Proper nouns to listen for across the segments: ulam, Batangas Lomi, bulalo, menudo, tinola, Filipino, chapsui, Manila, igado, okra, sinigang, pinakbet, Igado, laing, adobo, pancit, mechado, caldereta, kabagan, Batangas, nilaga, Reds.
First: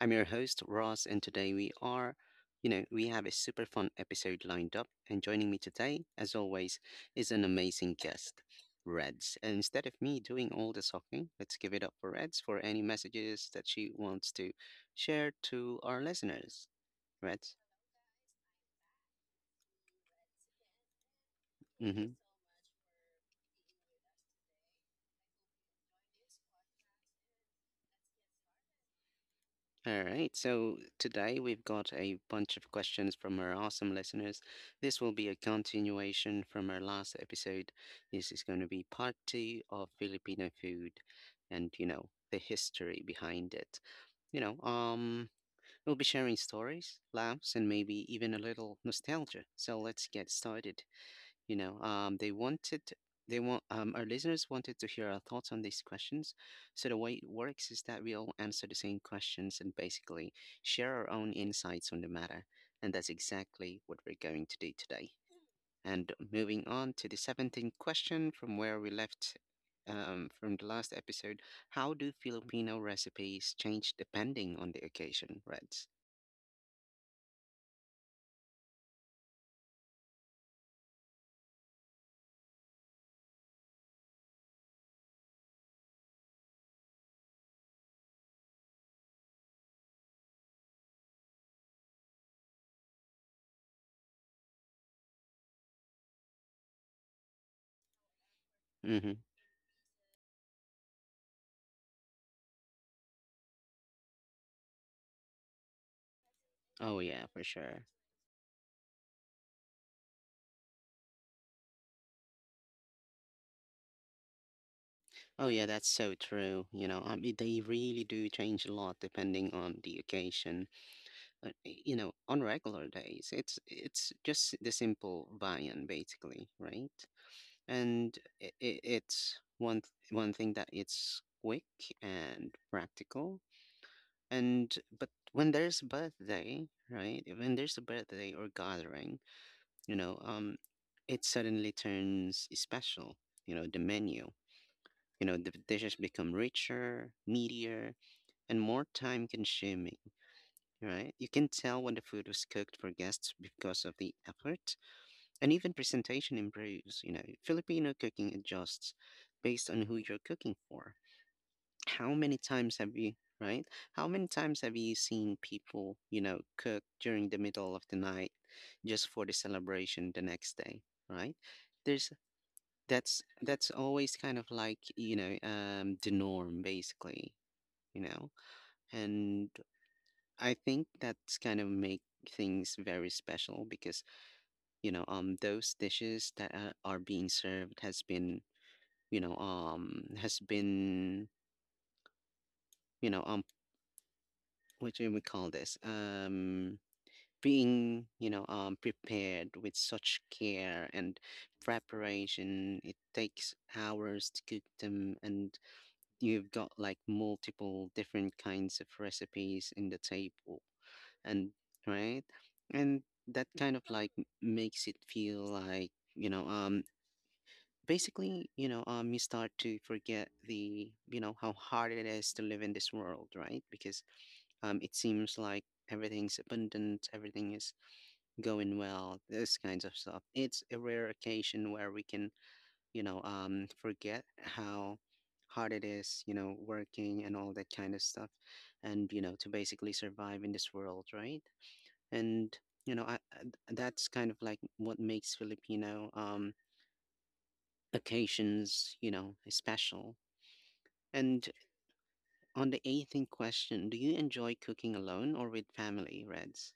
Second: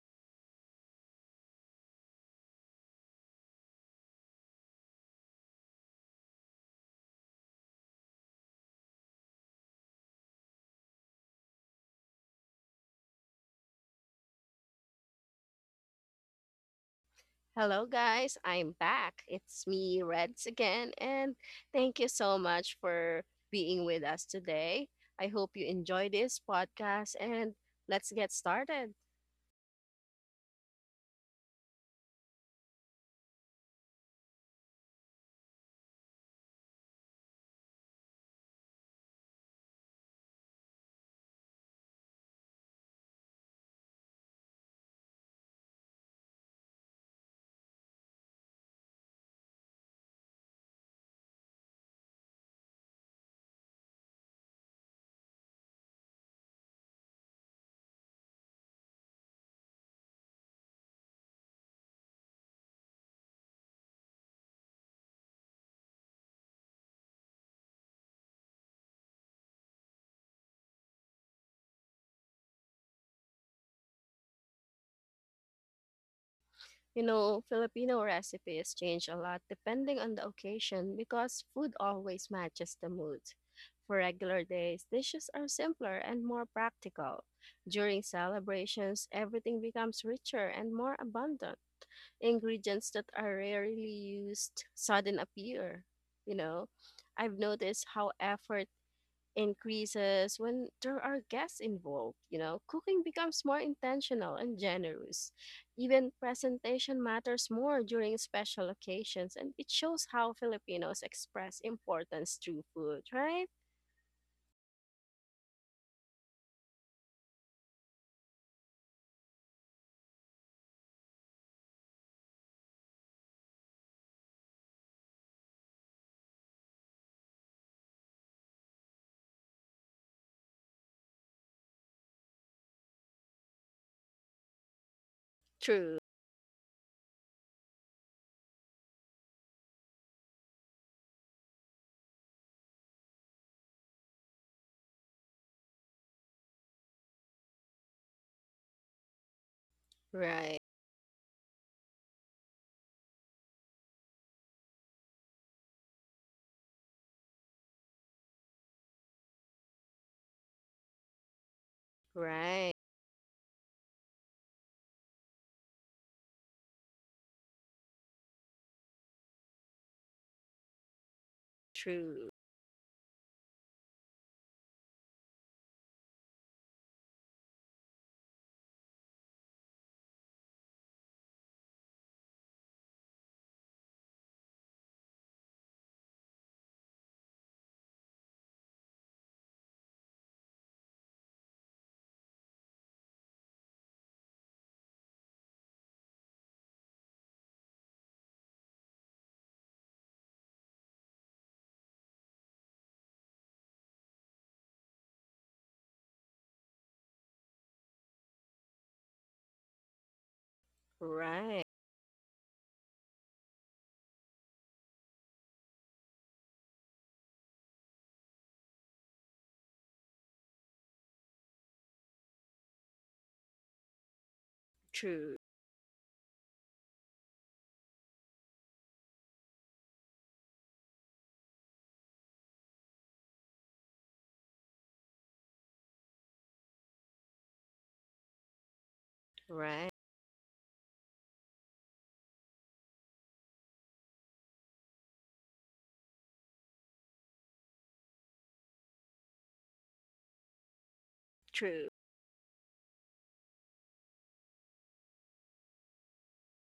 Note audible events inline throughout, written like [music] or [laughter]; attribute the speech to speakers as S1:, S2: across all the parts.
S1: I'm your host, Ross, and today we are, you know, we have a super fun episode lined up. And joining me today, as always, is an amazing guest, Reds. And instead of me doing all the talking, let's give it up for Reds for any messages that she wants to share to our listeners. Reds?
S2: Hello, guys. I'm back. It's me, Reds, again. And
S1: Mm
S2: thank you
S1: hmm.
S2: so much for being with us today. I hope you enjoy this podcast and let's get started.
S1: All right, so today we've got a bunch of questions from our awesome listeners. This will be a continuation from our last episode. This is going to be part two of Filipino food and, the history behind it. You know, um, we'll be sharing stories, laughs, and maybe even a little nostalgia. So let's get started. You know, they wanted, they want, our listeners wanted to hear our thoughts on these questions. So the way it works is that we all answer the same questions and basically share our own insights on the matter. And that's exactly what we're going to do today. And moving on to the 17th question from where we left from the last episode. How do Filipino recipes change depending on the occasion, Reds?
S2: You know, Filipino recipes change a lot depending on the occasion because food always matches the mood. For regular days, dishes are simpler and more practical. During celebrations, everything becomes richer and more abundant. Ingredients that are rarely used sudden appear. You know, I've noticed how effort
S1: Mm-hmm.
S2: increases when there are guests involved. You know, cooking becomes more intentional and generous. Even
S1: Oh,
S2: presentation
S1: yeah, for
S2: matters more
S1: sure.
S2: during special occasions, and it shows how Filipinos express importance through food, right?
S1: Oh yeah, that's so true. You know, I mean, they really do change a lot depending on the occasion. You know, on regular days, it's just the simple viand, basically, right? And it's one thing that it's quick and practical. And but when there's
S2: True.
S1: birthday, right? When there's a birthday or gathering, you know, um, it suddenly turns special. You know, the menu. You know, the dishes become richer, meatier, and more time consuming,
S2: Right.
S1: right? You can tell when the food was cooked for guests because of the effort, and even presentation improves. You know, Filipino cooking adjusts based on who you're cooking for. How many
S2: Right.
S1: times have you, right? How many times have you seen people, you know, cook during the middle of the night just for the celebration the next day, right? There's
S2: True.
S1: That's always kind of like, you know, the norm, basically, you know. And I think that's kind of make things very special because, you know, those dishes that are being served has been, you know, has been, you know, what do we call this, being, you know, prepared with such care and preparation. It takes hours to cook them, and you've got like multiple different kinds of recipes in the table and,
S2: Right.
S1: right, and that kind of like makes it feel like, you know, basically, you know, you start to forget the, you know, how hard it is to live in this world, right? Because it seems
S2: True.
S1: like everything's abundant, everything is going well, this kinds of stuff. It's a rare occasion where we can, you know, forget how hard it is, you know, working and all that kind of stuff, and, you know, to
S2: Right.
S1: basically survive in this world, right? And you know that's kind of like what makes filipino occasions, you know, special. And
S2: True.
S1: on the 18th question, do you enjoy cooking alone or with family, Reds?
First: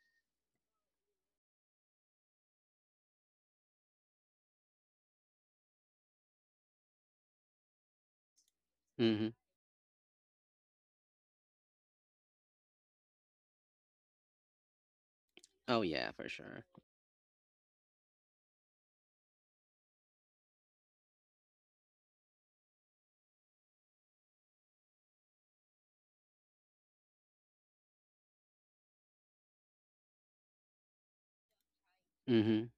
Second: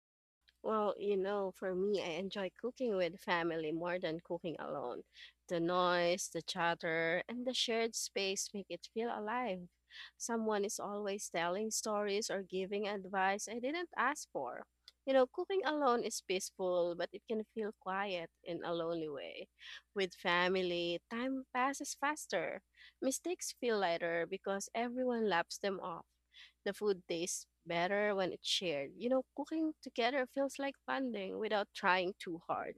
S2: Well, you know, for me, I enjoy cooking with family more than cooking alone. The noise, the chatter, and the shared space make it feel
S1: Mm-hmm.
S2: alive. Someone is always telling stories or giving advice I didn't ask for. You know, cooking
S1: Oh
S2: alone
S1: yeah,
S2: is
S1: for sure.
S2: peaceful, but it can feel quiet in a lonely way. With family, time passes faster. Mistakes feel lighter because everyone laps them off. The food tastes better when it's shared. You know, cooking together feels like bonding without trying too
S1: Mm-hmm.
S2: hard.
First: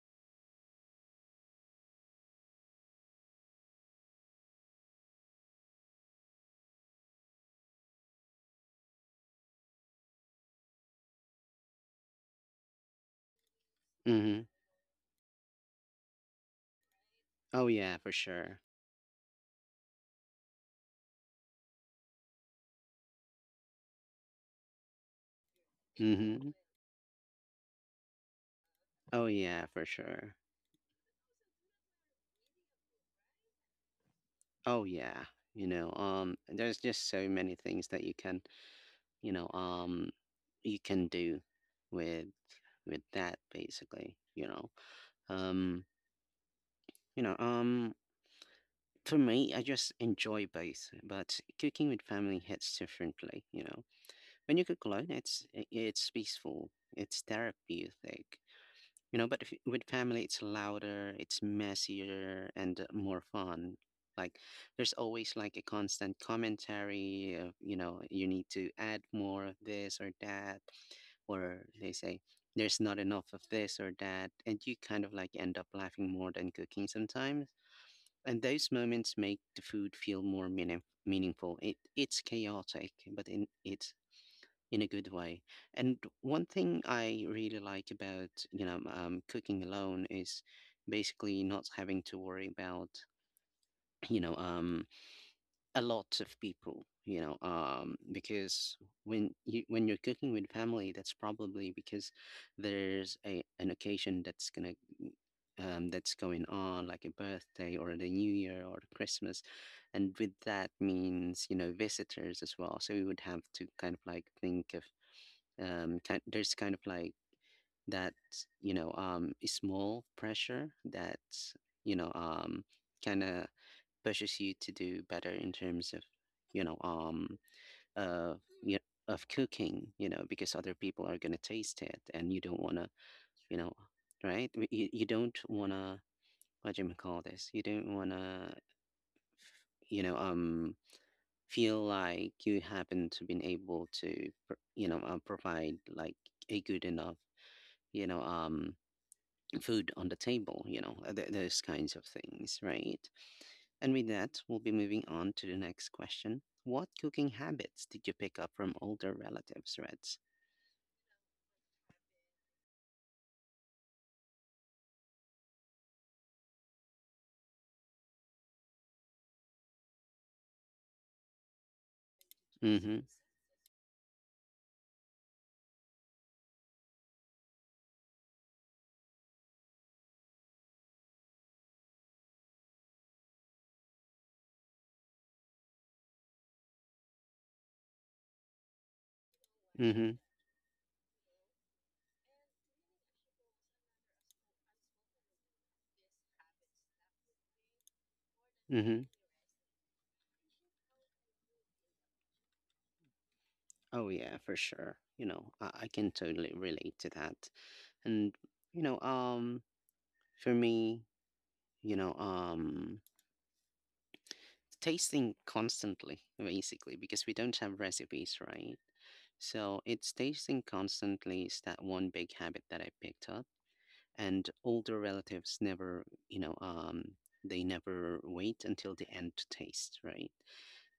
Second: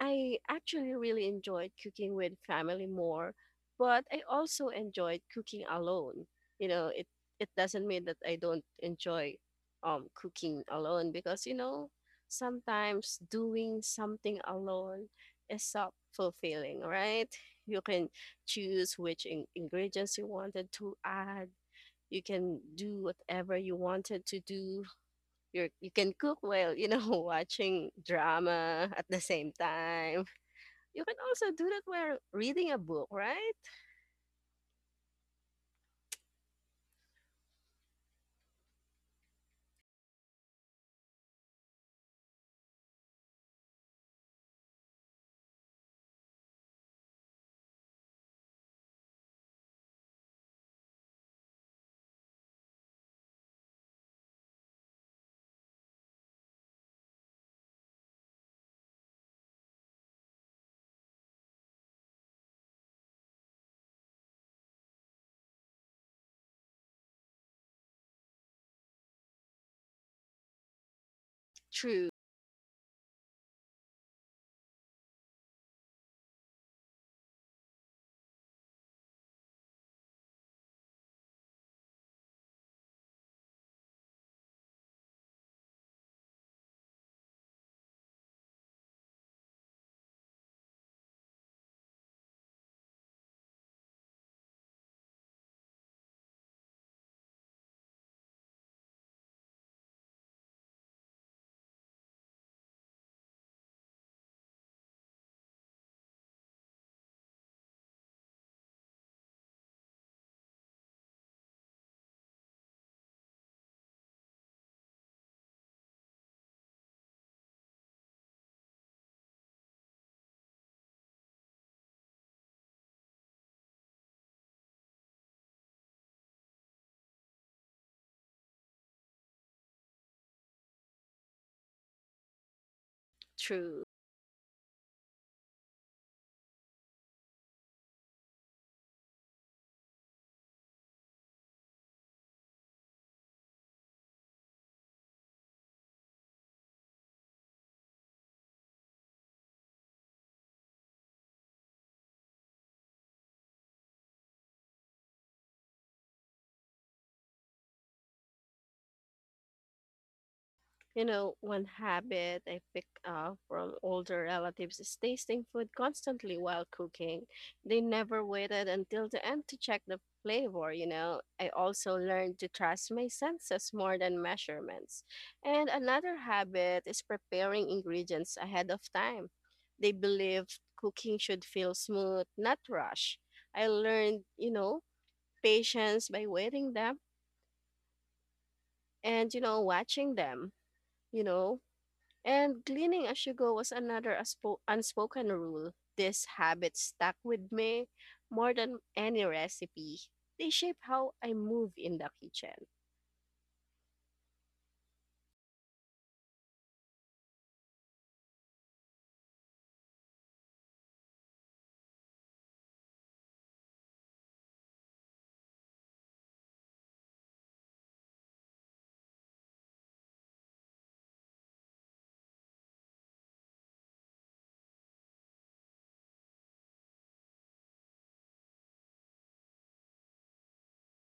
S2: I actually really enjoyed cooking with family more, but I also enjoyed cooking alone. You know, it doesn't mean that I don't enjoy cooking alone because you know, sometimes doing something
S1: Mm-hmm.
S2: alone is so fulfilling, right?
S1: Oh
S2: You
S1: yeah,
S2: can
S1: for sure.
S2: choose which ingredients you wanted to add, you can do whatever you wanted to do, you are you can cook
S1: Mm-hmm.
S2: while you know [laughs] watching drama at the
S1: Oh
S2: same
S1: yeah, for
S2: time.
S1: sure.
S2: You can also do that while reading a book, right?
S1: Oh yeah, you know, there's just so many things that you can, you know, you can do with with that basically, you know, um You know, um, for me, I just enjoy both, but cooking with family hits differently, you know. When you cook alone, it's peaceful, it's therapeutic, you know, but if, with family, it's louder, it's messier, and more fun. Like, there's always like a constant commentary of, you know, you need to add more of this or that, or they
S2: True.
S1: say there's not enough of this or that, and you kind of like end up laughing more than cooking sometimes, and those moments make the food feel more meaningful. It's chaotic, but in a good way. And one thing I really like about, you know, cooking alone is basically not having to worry about, you know, a lot of people. You know, because when you're cooking with family, that's probably because there's a an occasion that's gonna that's going on, like a birthday or the New Year or Christmas. And with that means, you know, visitors as well. So we would have to kind of like think of, there's kind of like that, you know, a small pressure that, you know, kind of pushes you to do better in terms of, you know, uh, you of cooking, you know, because other people are going to taste it, and you don't want to, you know,
S2: True.
S1: right? You, you don't want to, what do you call this? You don't wanna, you know, feel like you haven't been able to, you know, provide like a good enough, you know, food on the table. You know, those kinds of things, right? And with that, we'll be moving on to the next question. What cooking habits did you pick up from older relatives, Reds?
S2: You know, one habit I pick up from older relatives is tasting food constantly while cooking. They never waited until the end to check the flavor, you know. I also learned to trust
S1: Mm-hmm.
S2: my senses more than measurements. And another habit is preparing ingredients ahead of time. They believed cooking should feel smooth, not rush. I learned, you know, patience by waiting them and, you know, watching them, you know. And cleaning as you go was another unspoken rule. This habit stuck with me more than
S1: Mm-hmm. Mm-hmm.
S2: any recipe. They shape how I move in the kitchen.
S1: Oh yeah, for sure. You know, I can totally relate to that. And you know, for me, you know, tasting constantly, basically, because we don't have recipes, right? So it's tasting constantly is that one big habit that I picked up. And older relatives never, you know, they never wait until the end to taste, right?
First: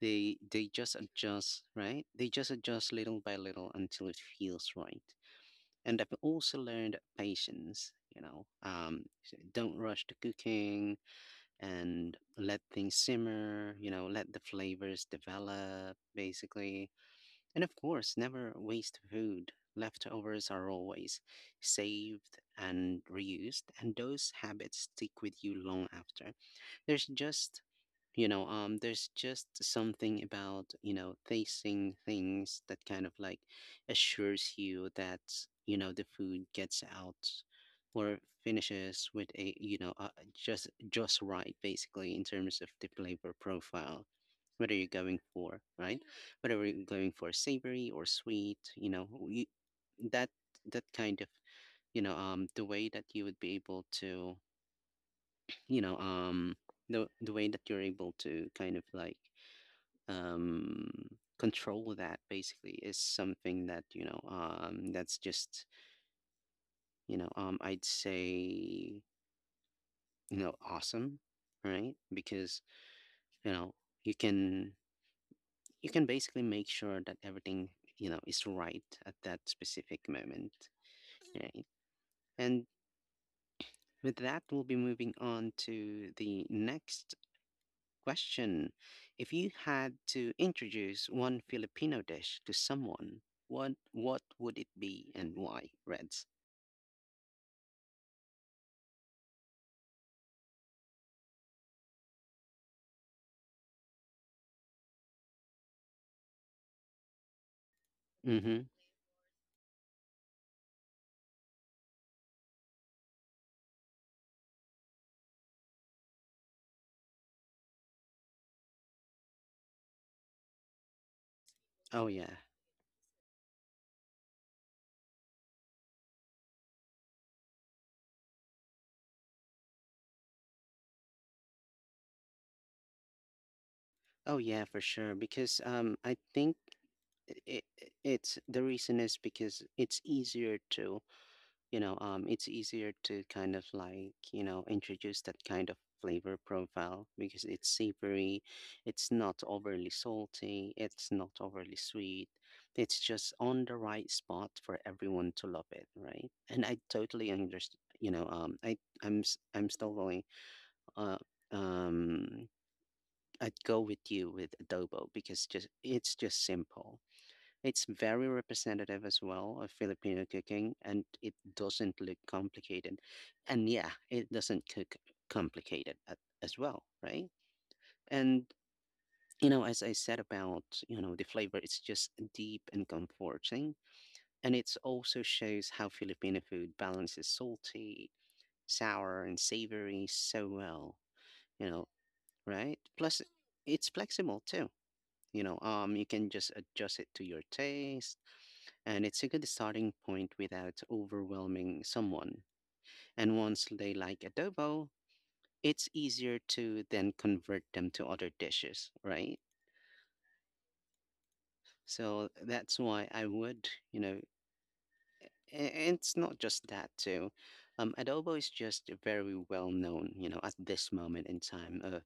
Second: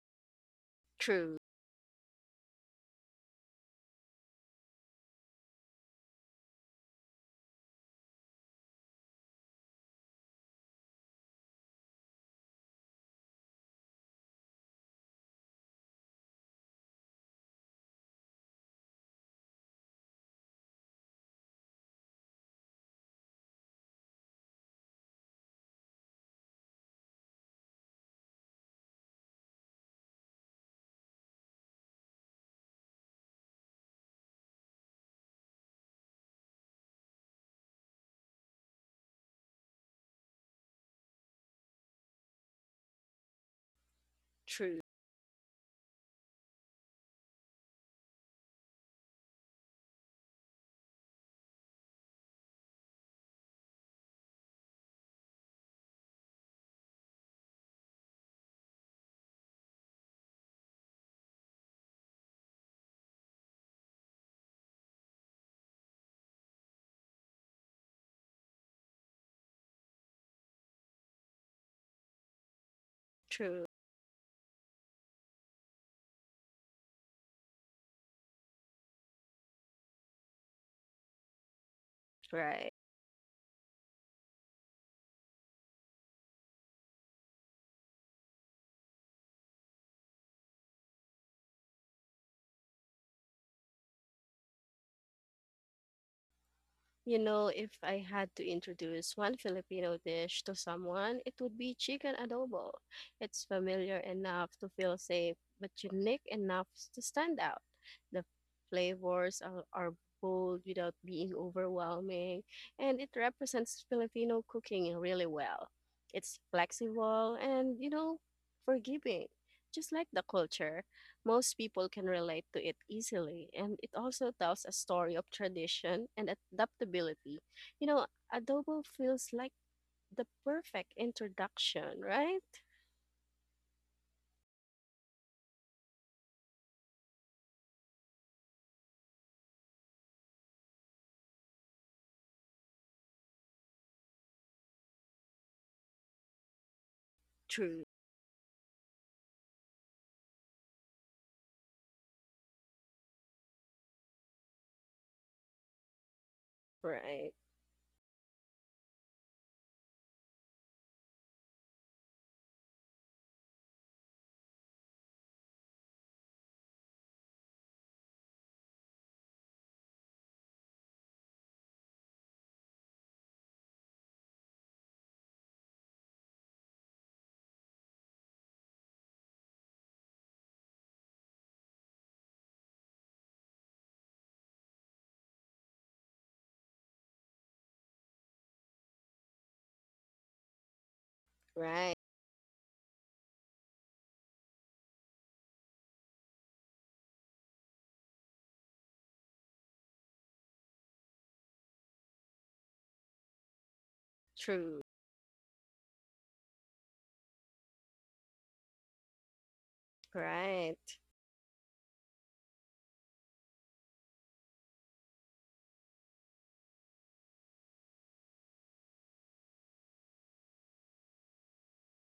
S1: They just
S2: True.
S1: adjust, right? They just adjust little by little until it feels right. And I've also learned patience, you know, don't rush to cooking, and let things simmer, you know, let the flavors develop, basically. And of course, never waste food. Leftovers are always saved and reused, and those habits stick with you long after. There's just you know, there's just something about, you know, tasting things that kind of like assures you that, you know, the food gets out or finishes with a, you know, just right, basically, in terms of the flavor profile. What are
S2: True.
S1: you going for, right? Whatever you're going for, savory or sweet, you know, you, that that kind of, you know, the way that you would be able to, you know, the way that you're able to kind of like um, control that basically is something that you know that's just you know I'd say you know awesome, right? Because you
S2: True.
S1: know you can, you can basically make sure that everything, you know, is right at that specific moment, right? And
S2: Right.
S1: with that, we'll be moving on to the next question. If you had to introduce one Filipino dish to someone, what would it be, and why? Reds.
S2: You know, if I had to introduce one Filipino dish to someone, it would be chicken adobo. It's familiar enough to feel safe, but unique enough to stand out. The
S1: Mm-hmm.
S2: flavors are bold without being overwhelming, and it represents Filipino cooking really well. It's flexible and, you know, forgiving, just like the culture. Most people
S1: Oh
S2: can
S1: yeah.
S2: relate to it easily, and it also tells a story of tradition and adaptability. You know, adobo feels like the perfect introduction, right?
S1: Oh yeah, for sure. Because I think it, it's the reason is because it's easier to you know, it's easier to kind of like, you know, introduce that kind of flavor profile because it's
S2: True.
S1: savory, it's not overly salty, it's not overly sweet. It's just on the right spot for everyone to love it, right? And I totally
S2: Right.
S1: understand, you know, I'm still going, uh, um, I'd go with you with adobo because just it's just simple. It's very representative as well of Filipino cooking, and it doesn't look complicated. And yeah, it doesn't cook complicated at, as well, right? And you know, as I said about, you know, the flavor, it's just deep and comforting. And it also shows how Filipino food balances salty, sour, and savory so well, you know,
S2: Right.
S1: right? Plus, it's flexible too. You know, you can just adjust it to your taste, and it's a good starting point without overwhelming someone. And once they like
S2: True.
S1: adobo, it's easier to then convert them to other dishes, right?
S2: Right.
S1: So that's why I would, you know, a- and it's not just that too. Adobo is just very well known, you know, at this moment in time,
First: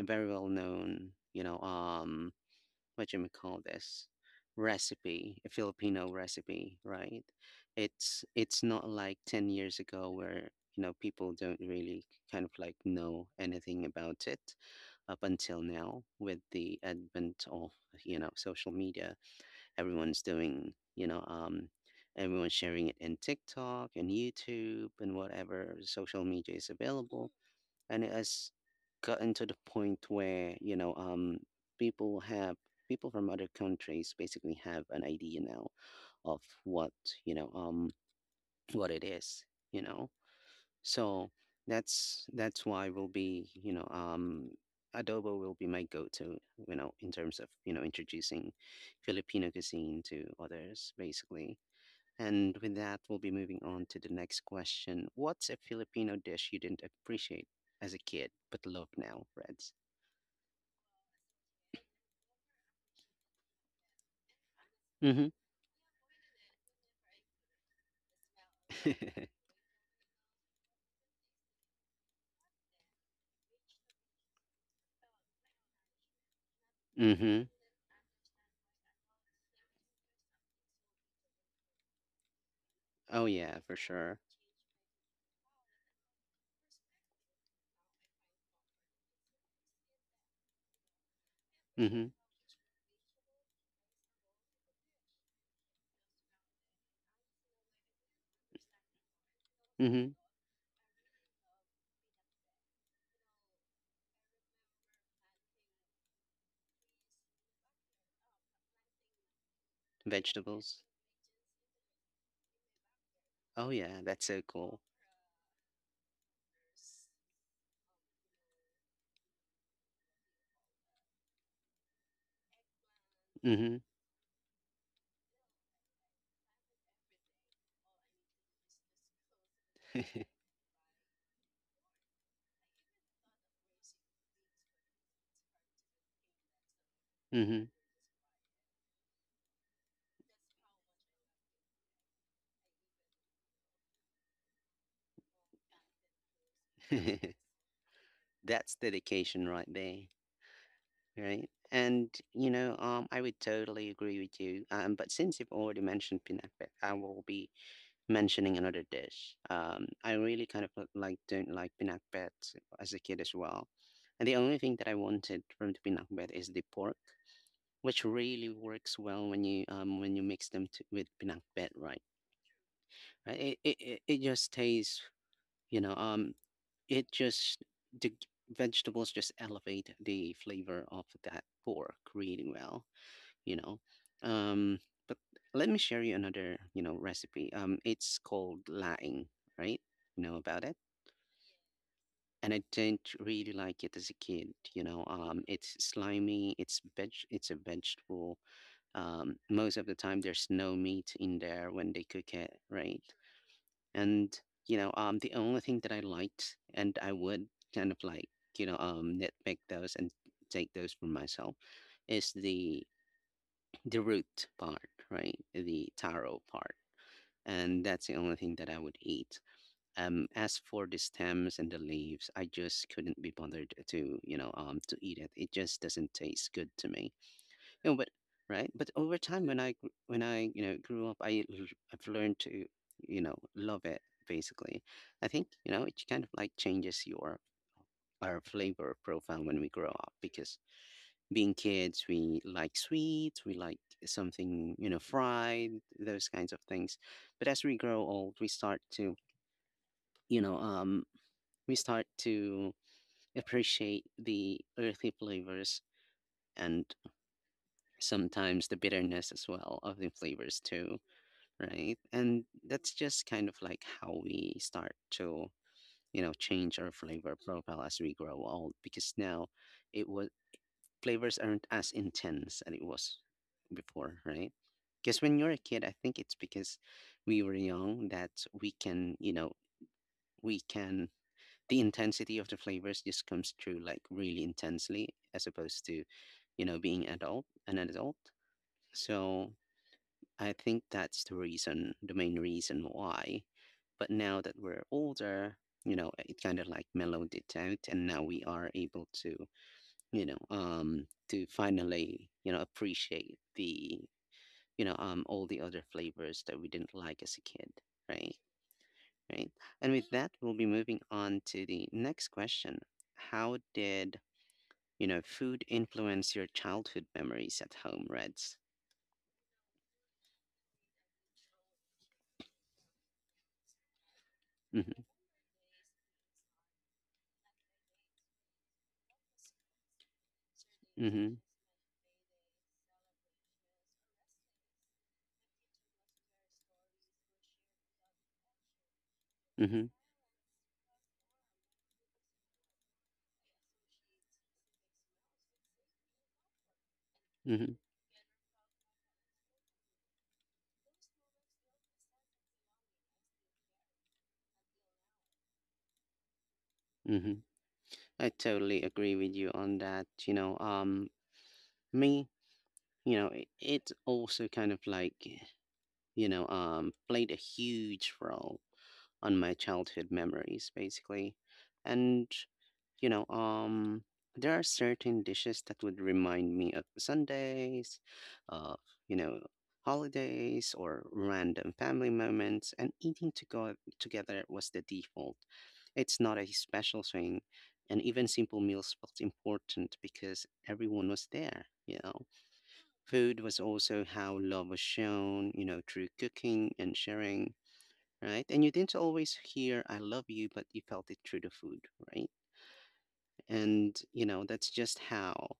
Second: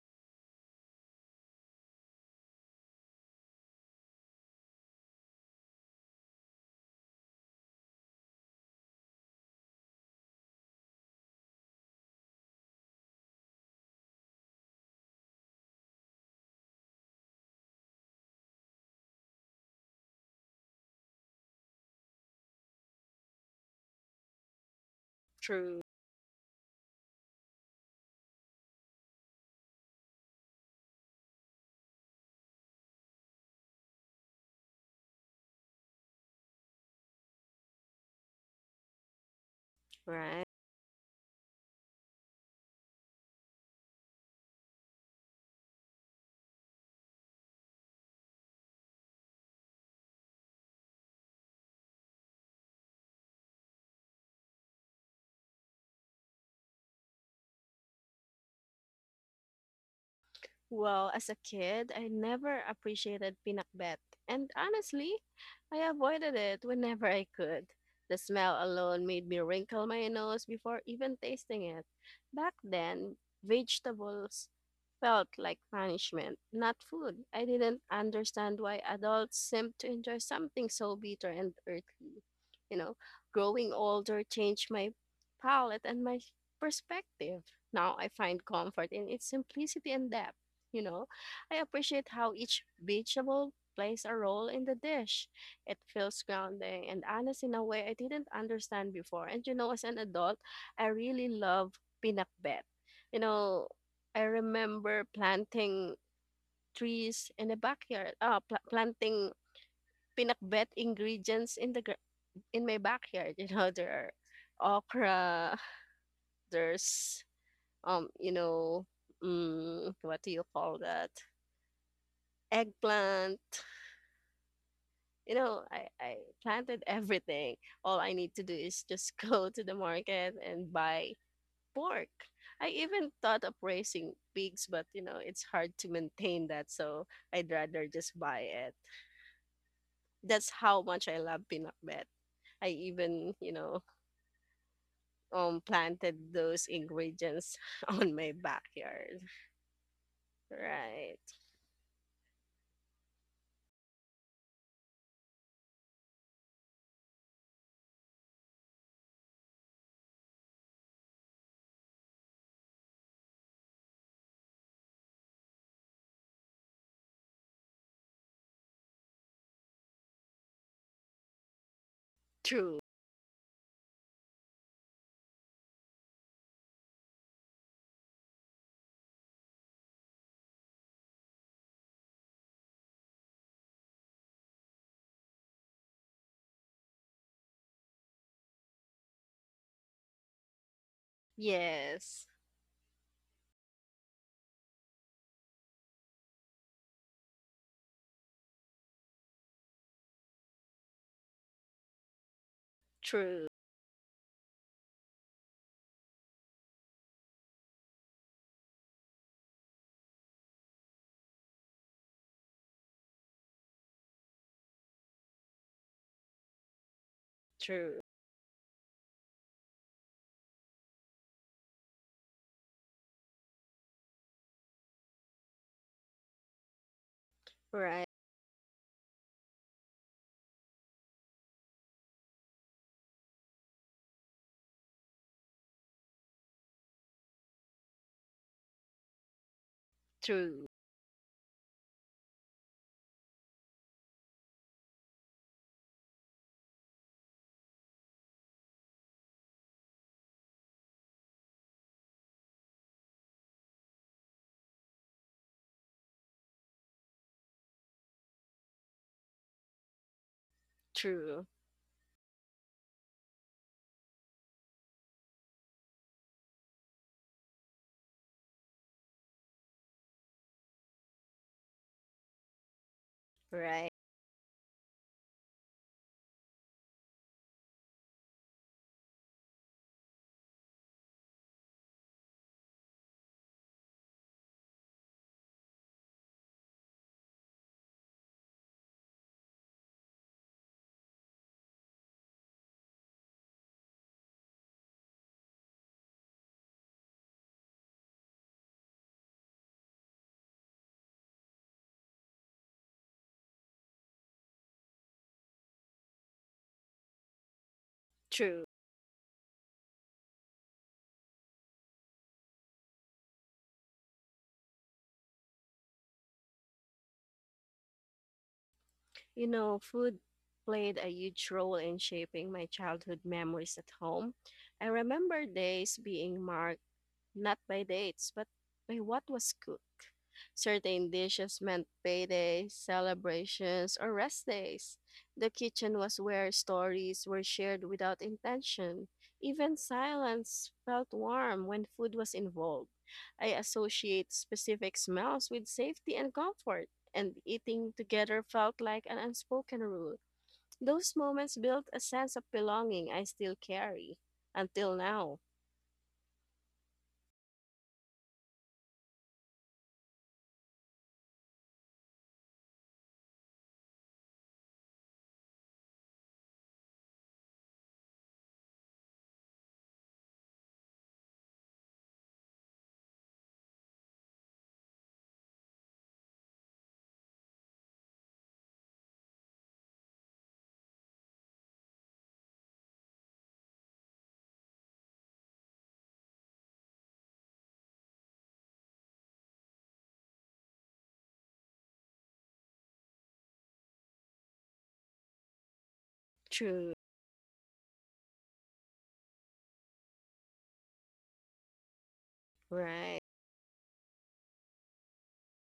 S1: very well known, you know, what do you may call this recipe, a Filipino recipe, right? It's not like 10 years ago where, you know, people don't really kind of like know anything about it up until now with the advent of, you know, social media. Everyone's everyone's sharing it in TikTok and YouTube and whatever
S2: True.
S1: social media is available, and it has gotten to the point where people have people from other countries basically have an idea now of what you know um what it is. you know
S2: Right.
S1: so that's why will be adobo will be my go-to, in terms of, introducing Filipino cuisine to others basically. And with that, we'll be moving on to the next question. What's a Filipino dish you didn't appreciate as a kid but love now, Reds?
S2: Well, as a kid, I never appreciated pinakbet, and honestly,
S1: Mm
S2: I avoided it whenever I could. The smell alone
S1: hmm.
S2: made me wrinkle my nose before even tasting it. Back then, vegetables felt like punishment, not
S1: [laughs] mm
S2: food.
S1: hmm.
S2: I didn't understand why adults seemed to enjoy something so bitter and earthly. You know,
S1: Oh, yeah,
S2: growing
S1: for sure.
S2: older changed my palate and my perspective. Now I find comfort in its simplicity and depth. You know, I
S1: Mm hmm.
S2: appreciate how each vegetable plays a role in the dish. It feels grounding and honest in a way I didn't understand before. And you know, as an
S1: Mm-hmm.
S2: adult, I really love pinakbet. You know, I remember planting trees in the backyard. Ah, planting pinakbet
S1: Vegetables.
S2: ingredients in the in my backyard. [laughs] You
S1: Oh
S2: know,
S1: yeah,
S2: there
S1: that's so
S2: are
S1: cool.
S2: okra, [laughs] there's you know, what do you call that? Eggplant.
S1: Mm-hmm.
S2: You know, I planted everything. All I need to do is just [laughs] go to the market and buy pork. I even thought of raising pigs, but you know, it's hard to maintain that, so
S1: [laughs]
S2: I'd
S1: mm-hmm.
S2: rather just buy it. That's how much I love pinakbet. I even, you know, planted those
S1: [laughs]
S2: ingredients [laughs] on my
S1: That's
S2: backyard.
S1: dedication right there,
S2: Right.
S1: right? And I would totally agree with you. But since you've already mentioned pinakbet, I will be mentioning another dish. I really kind of like don't like pinakbet as a kid as well, and the only thing that I wanted from the pinakbet is the pork, which really works well when you mix them to, with pinakbet, right?
S2: True.
S1: Right. It just tastes, you know, um, it just the g- vegetables just elevate the flavor of that pork really well, you know. Um, but let me share you another, you know, recipe. It's called laing, right? You know about it?
S2: Yes.
S1: And I didn't really like it as a kid, you know. It's slimy. It's veg. It's a vegetable. Most of the time, there's no meat in there when they cook it, right?
S2: True.
S1: And the only thing that I liked, and I would kind of like, nitpick those and take those for myself, is the root part, right? The taro part. And
S2: True.
S1: that's the only thing that I would eat. As for the stems and the leaves, I just couldn't be bothered to, to eat it. It just doesn't taste good to me. You know,
S2: Right.
S1: but right, but over time, when when I, you know, grew up. I've learned to, you know, love it. Basically, I think, you know, it kind of like changes your our flavor profile when we grow up. Because
S2: True.
S1: being kids, we like sweets, we like something, you know, fried, those kinds of things. But as we grow old, we start to, you know, um, we start to appreciate the earthy flavors and sometimes the bitterness as well of the flavors too,
S2: True.
S1: right? And that's just kind of like how we start to, you know, change our flavor profile as we grow old. Because now it was flavors aren't as intense as it was
S2: Right.
S1: before, right? Because when you're a kid, I think it's because we were young that we can, you know, we can, the intensity of the flavors just comes through like really intensely as opposed to, you know, being adult. So I think that's the reason, the main reason why. But now that we're older, you know, it kind of like mellowed it out, and now we are able to, to finally, you know, appreciate the, all the other flavors that we didn't like as a kid, right?
S2: True.
S1: Right. And with that, we'll be moving on to the next question. How did, you know, food influence your childhood memories at home, Reds?
S2: You know, food played a huge role in shaping my childhood memories at home. I
S1: Mm-hmm.
S2: remember days being marked not by dates, but by what was cooked. Certain
S1: Mm-hmm.
S2: dishes meant paydays, celebrations, or rest days. The kitchen was where stories were shared without intention. Even
S1: Mm-hmm.
S2: silence felt warm when food was involved. I associate specific smells with safety and comfort, and
S1: Mm-hmm.
S2: eating together felt like an unspoken rule. Those moments built a sense of belonging I still carry until now.
S1: Mm-hmm. I totally agree with you on that. You know, me, you know, it also kind of like, played a huge role on my childhood memories, basically. And, you know, um, there are certain dishes that would remind me of Sundays, of, you know, holidays or random family moments, and eating to go together was the default. It's not a special thing, and even simple meals felt important because everyone was there, you know. Food was also how love was shown, you know, through cooking
S2: True.
S1: and sharing, right? And you didn't always hear I love you, but you felt it through the food, right?
S2: Right.
S1: And you know, that's just how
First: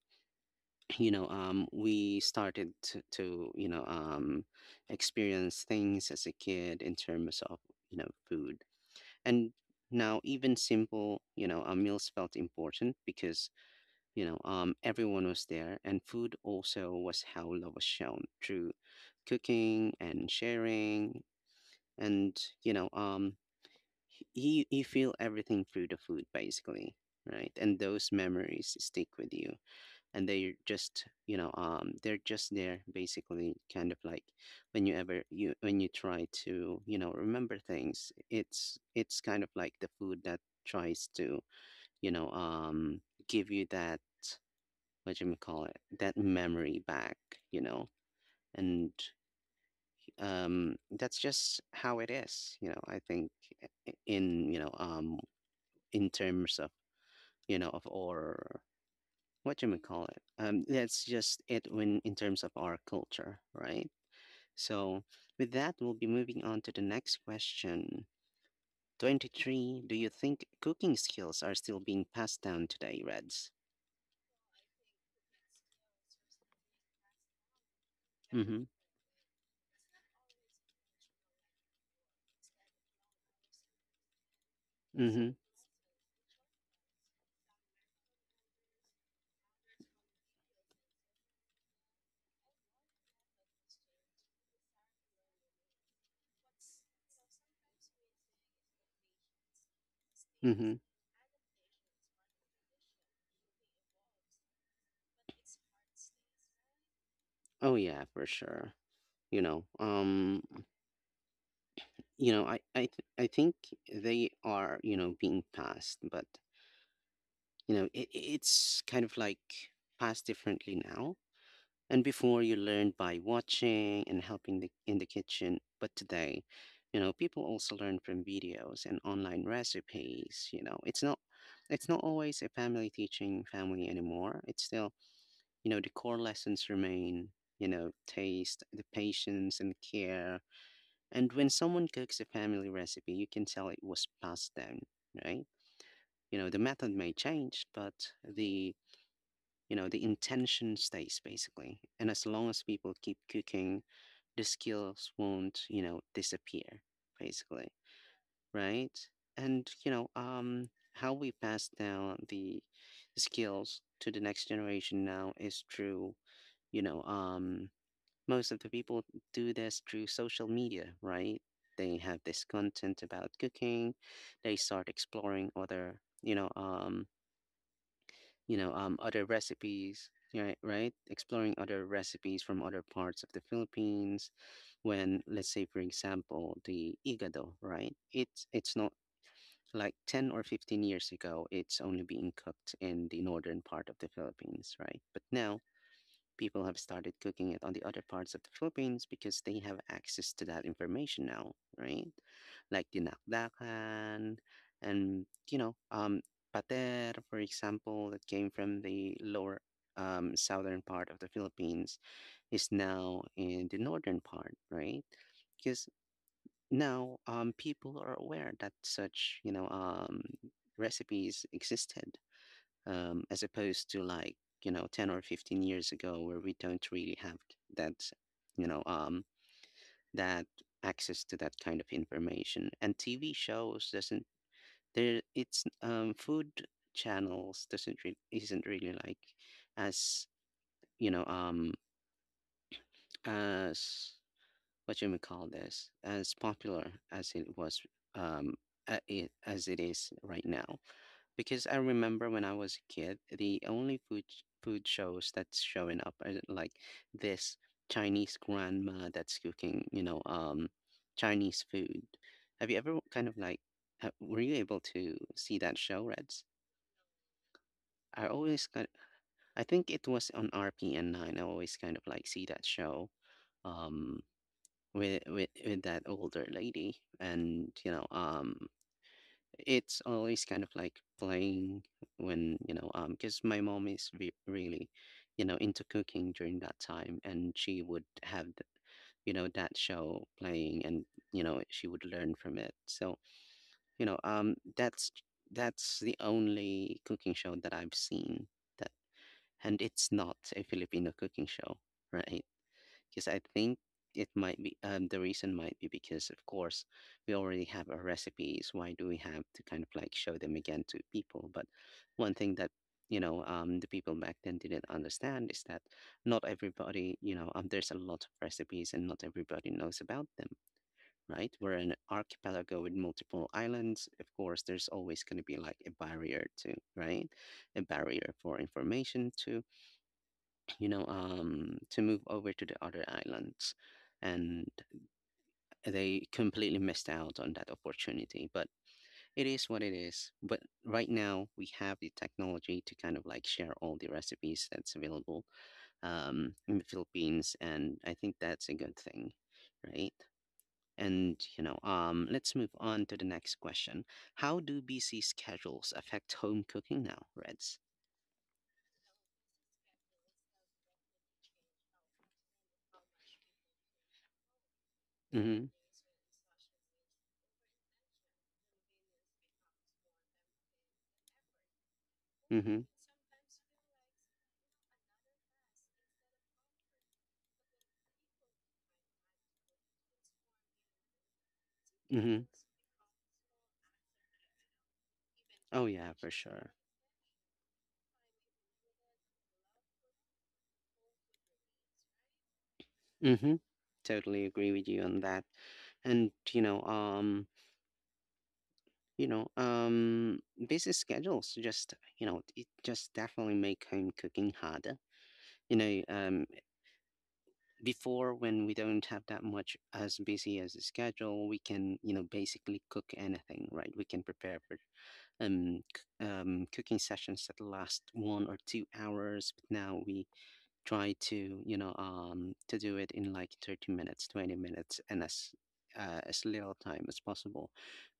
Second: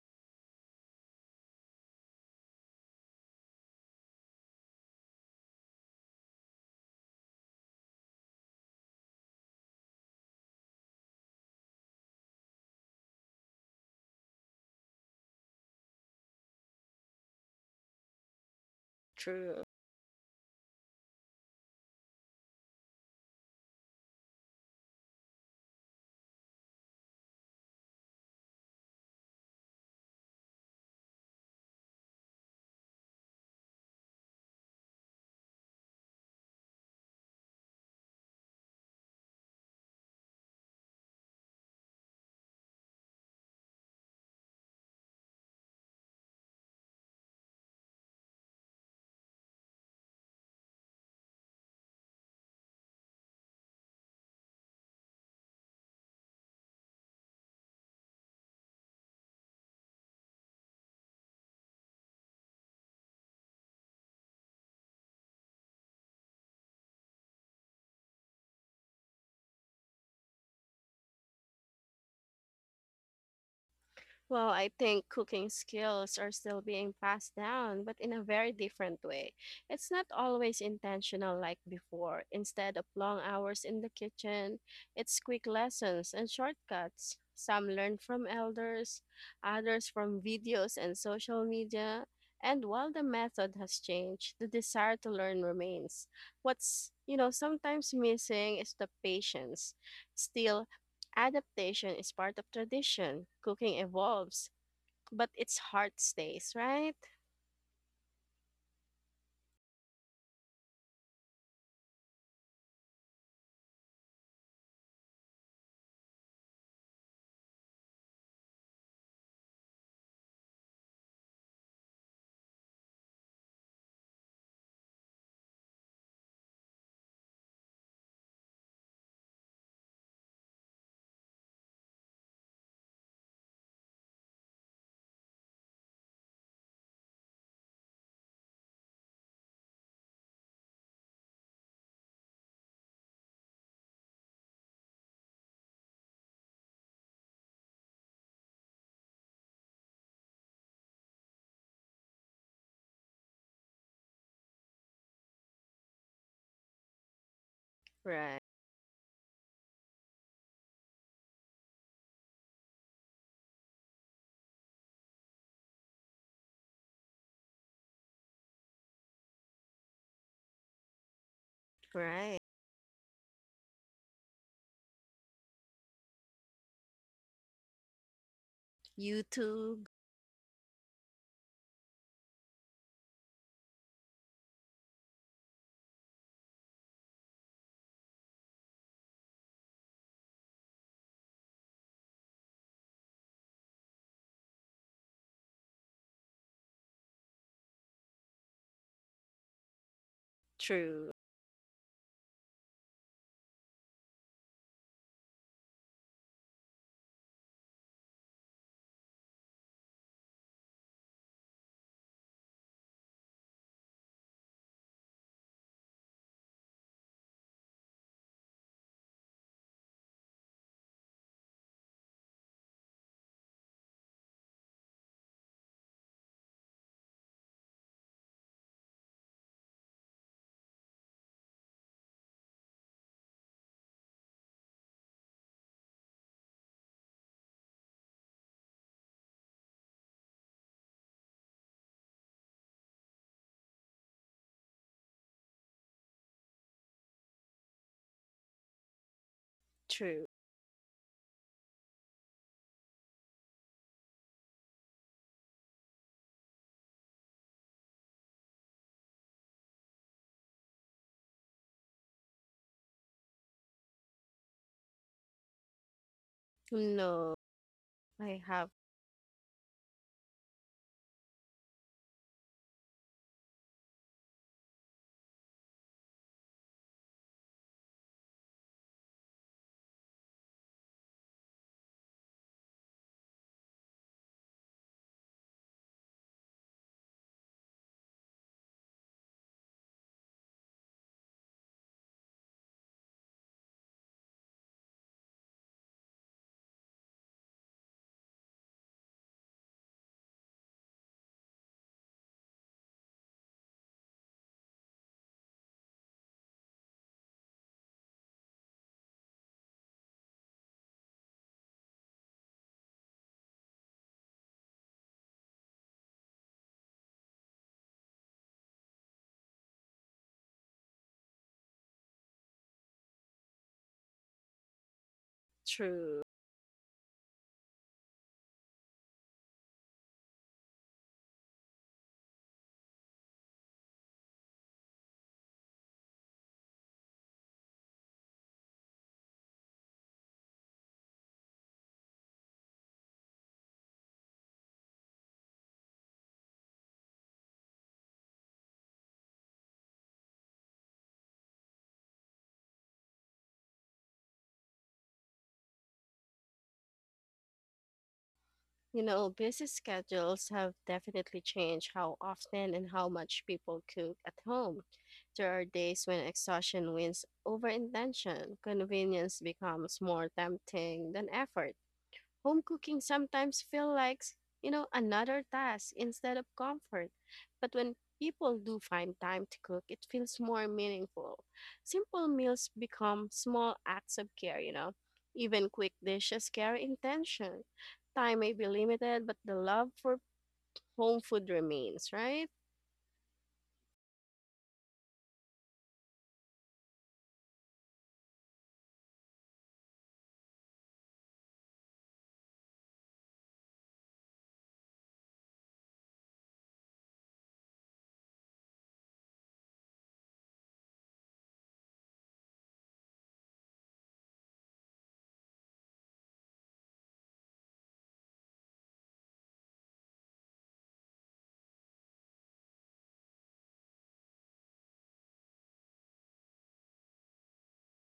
S1: [clears throat] we started to, to experience things as a kid in terms of, you know, food. And now even simple, you know, meals felt important because everyone was there. And food also was how love was shown through
S2: True.
S1: cooking and sharing. And you know um he you feel everything through the food basically, right? And those memories stick with you, and they're just, they're just there basically. Kind of like when you try to, you know, remember things, it's kind of like the food that tries to, you know um give you that, what you may call it, that memory back, you know. And that's just how it is, you know. I think in you know um in terms of, you know, of or what you may call it. That's just it, when in terms of our culture, right? So with that, we'll be moving on to the next question. 23. Do you think cooking skills are still being passed down today, Reds?
S2: Well, I think cooking skills are still being passed down, but in a very
S1: Mm-hmm.
S2: different way. It's not always intentional like before. Instead of long hours in the kitchen, it's
S1: Mm-hmm.
S2: quick lessons and shortcuts. Some learn from elders, others from videos and social media. And while the method has changed, the desire to learn remains. What's, you know, sometimes missing is the patience. Still,
S1: Mm-hmm.
S2: adaptation is part of tradition. Cooking evolves, but its heart stays, right?
S1: Oh yeah, for sure. You know, you know, I think they are, you know, being passed, but you know, it, it's kind of like passed differently now. And before you learned by watching and helping in the kitchen, but today, you know, people also learn from videos and online recipes. You know, it's not always a family teaching family anymore. It's still, you know, the core lessons remain, you know, taste, the patience and care. And when someone cooks a family recipe, you can tell it was passed down, right? You know, the method may change, but the you know, the intention stays basically. And as long as people keep cooking, the skills won't, you know, disappear basically,
S2: Right.
S1: right? And how we pass down the skills to the next generation now is through, you know um most of the people do this through social media, right? They have
S2: Right.
S1: this content about cooking. They start exploring other, other
S2: YouTube.
S1: recipes, right? Right? Exploring other recipes from other parts of the Philippines. When, let's say, for example, the igado, right? It's not like 10 or 15 years ago, it's only being cooked in the northern part of the Philippines, right? But now people have started cooking it on the other parts of the Philippines because they have access to that
S2: True.
S1: information now, right? Like dinakdakan and, pater, for example, that came from the lower southern part of the Philippines is now in the northern part, right? Because now people are aware that such, recipes existed, as opposed to like, you know, 10 or 15 years ago where we don't really have that, you know um, that access to that kind of information. And TV shows doesn't there it's, food channels doesn't re- isn't really like as, you know um as, what you may call this, as popular as it was, um it as it is
S2: True.
S1: right now. Because I remember when I was a kid, the only food shows that's showing up are like this Chinese grandma that's cooking, Chinese food. Have you ever kind of like, were you able to see that show, Reds?
S2: No,
S1: I
S2: I
S1: always
S2: have.
S1: kind— I think it was on RPN 9. I always kind of like see that show, um, with that older lady, and you know, it's always kind of like playing when, because my mom is re really, you know, into cooking during that time, and she would have, you know, that show playing, and you know, she would learn from it. So, you know, um, that's that's the only cooking show that I've seen that, and it's not a Filipino cooking show, right? Because I think it might be, the reason might be because of course we already have our recipes. Why do we have to kind of like show them again to people? But one thing that the people back then didn't understand is that not everybody, there's a lot of recipes and not everybody knows about them, right? We're an archipelago with multiple islands. Of course there's always going to be like a
S2: True.
S1: barrier to, right, a barrier for information to, to move over to the other islands. And they completely missed out on that opportunity. But it is what it is. But right now, we have the technology to kind of like share all the recipes that's available in the Philippines. And I think that's a good thing, right? And, let's move on to the next question. How do BC schedules affect home cooking now, Reds?
S2: You know, busy schedules have definitely changed how often and how much people cook at home. There are
S1: Mm
S2: days when exhaustion wins over intention. Convenience becomes more tempting than effort.
S1: hmm.
S2: Home
S1: Mm hmm.
S2: cooking sometimes feels like, you know, another task instead of comfort. But when people do find time to cook, it feels more meaningful. Simple
S1: Mhm.
S2: meals become small acts of care, you know. Even
S1: Oh,
S2: quick
S1: yeah, for
S2: dishes
S1: sure.
S2: carry intention. Time may be limited, but the love for home food remains, right?
S1: Mhm. Totally agree with you on that. And, you know, um, busy schedules just, you know, it just definitely make home cooking harder. You know, um, Before when we don't have that much as busy as a schedule, we can, you know, basically cook anything, right? We can prepare for cooking sessions that last 1 or 2 hours. But now we try to to do it in like 30 minutes 20 minutes and as little time as possible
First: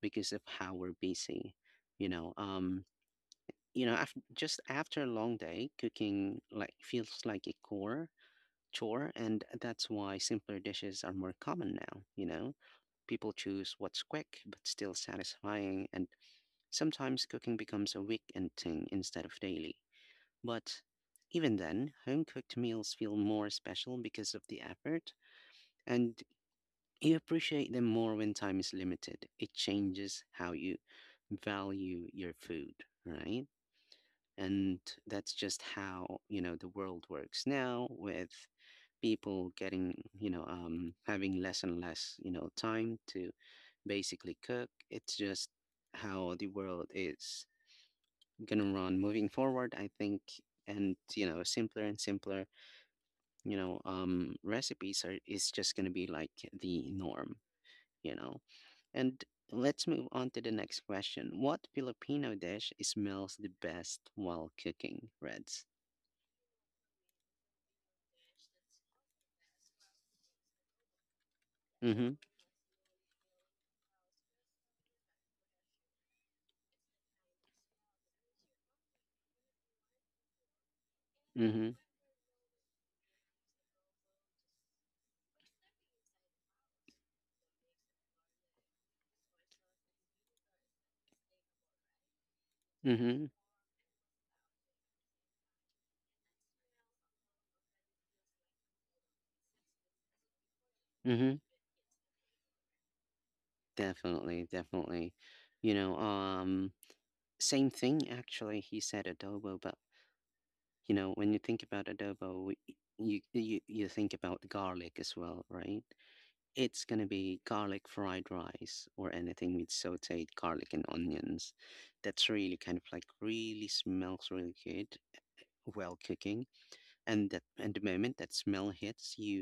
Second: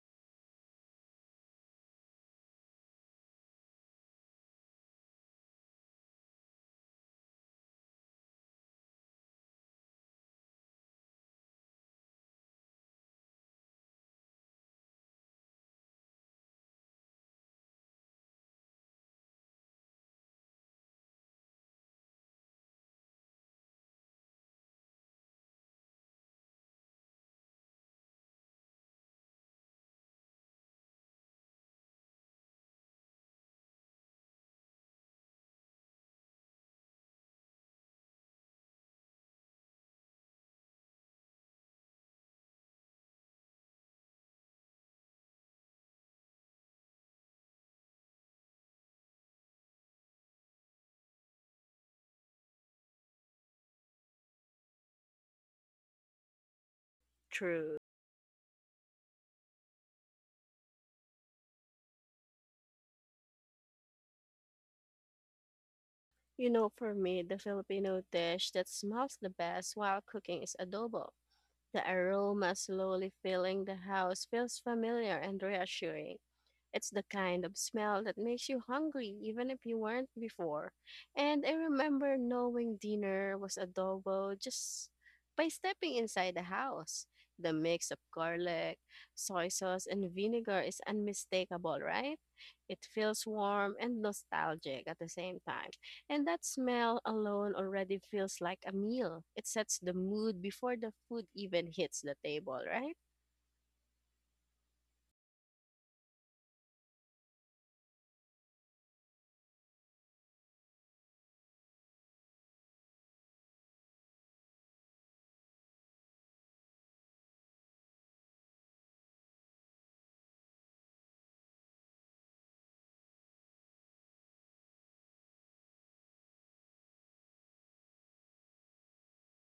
S1: because of how we're busy. you know um After, just after a long day, cooking like feels like a core chore, and that's why simpler dishes are more common now. You know, people choose what's quick but still satisfying, and sometimes cooking becomes a weekend thing instead of daily. But even then, home cooked meals feel more special because of the effort, and you appreciate them more when time is limited. It changes how you value your food, right? And that's just how, you know, the world works now, with people getting, you know, having less and less, you know, time to basically cook. It's just how the world is gonna run moving forward, I think, and, you know, simpler and simpler recipes are is just going to be like the norm,
S2: True.
S1: you know. And let's move on to the next question. What Filipino dish smells the best while cooking, Reds?
S2: You know, for me, the Filipino dish that smells the best while cooking is adobo. The
S1: Mhm.
S2: aroma slowly filling the house feels familiar and reassuring. It's the kind of smell that makes you hungry even if you weren't before. And I
S1: Mhm.
S2: remember knowing dinner was adobo just by stepping inside the house. The mix of garlic, soy sauce, and vinegar is unmistakable, right? It feels
S1: Mhm.
S2: warm and nostalgic at the same time. And that smell alone already feels like a meal. It sets the mood before the food
S1: Mhm.
S2: even hits the table, right?
S1: Definitely, definitely. you know um Same thing, actually. He said adobo, but you know, when you think about adobo, you think about garlic as well, right? It's gonna be garlic fried rice or anything with sauteed garlic and onions. That's really kind of like really smells really good while cooking. And the moment that smell hits you,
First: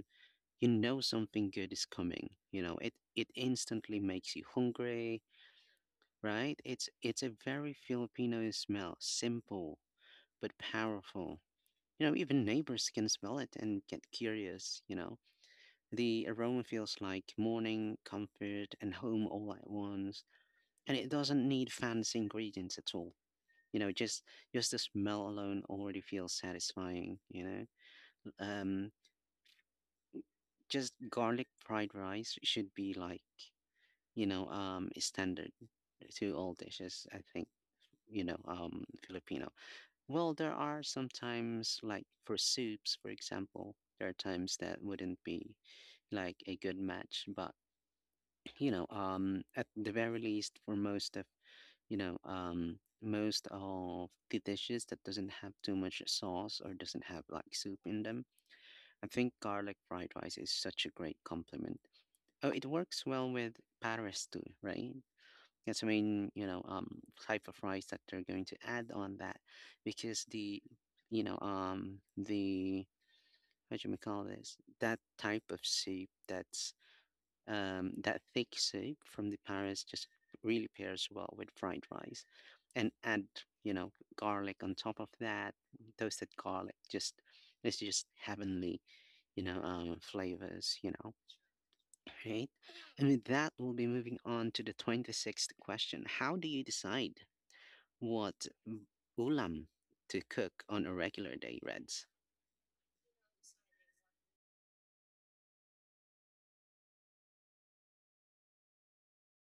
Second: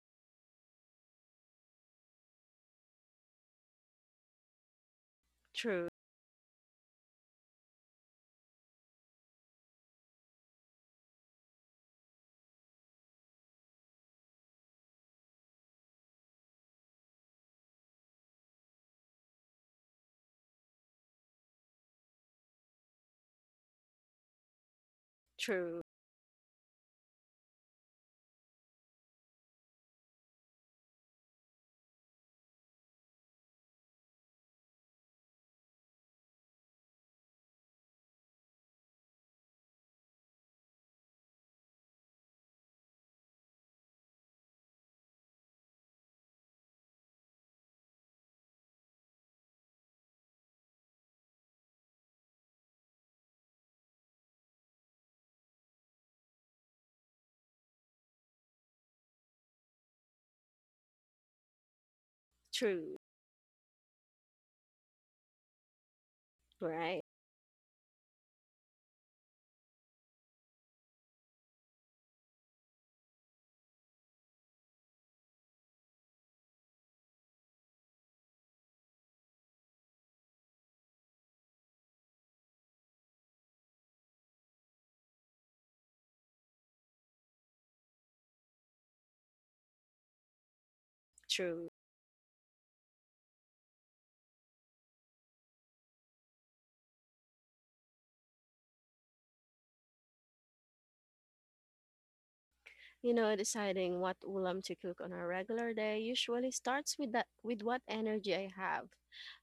S1: you know something good is coming. You know, it instantly makes you hungry,
S2: True.
S1: right? It's a very Filipino smell, simple but powerful. You know, even neighbors can smell it and get curious, you know. The aroma feels like morning comfort and home all at once, and it doesn't need fancy ingredients at all. You know, just the smell alone
S2: True.
S1: already feels satisfying. You know, um, just garlic fried rice should be like standard to all dishes, I think, Filipino. Well, there are sometimes like for soups, for example, there are times that wouldn't be like a good match, but you know, at the very least, for most of, you know, um, most of the dishes that doesn't have too much sauce or doesn't have like soup in them, I think garlic fried rice is such a great complement. Oh, it
S2: True.
S1: works well with Paris too, right? That's the main, you know,
S2: Right.
S1: type of rice that they're going to add on that, because the, you know, the what do you call this? That type of soup that's that thick soup from the Paris just really pairs well with fried rice. And add, you know, garlic on top of that, toasted garlic, just it's just heavenly, flavors, you know.
S2: True.
S1: Right. And with that, we'll be moving on to the 26th question. How do you decide what ulam to cook on a regular day, Reds?
S2: You know, deciding what ulam to cook on a regular day usually starts with that with what energy I have.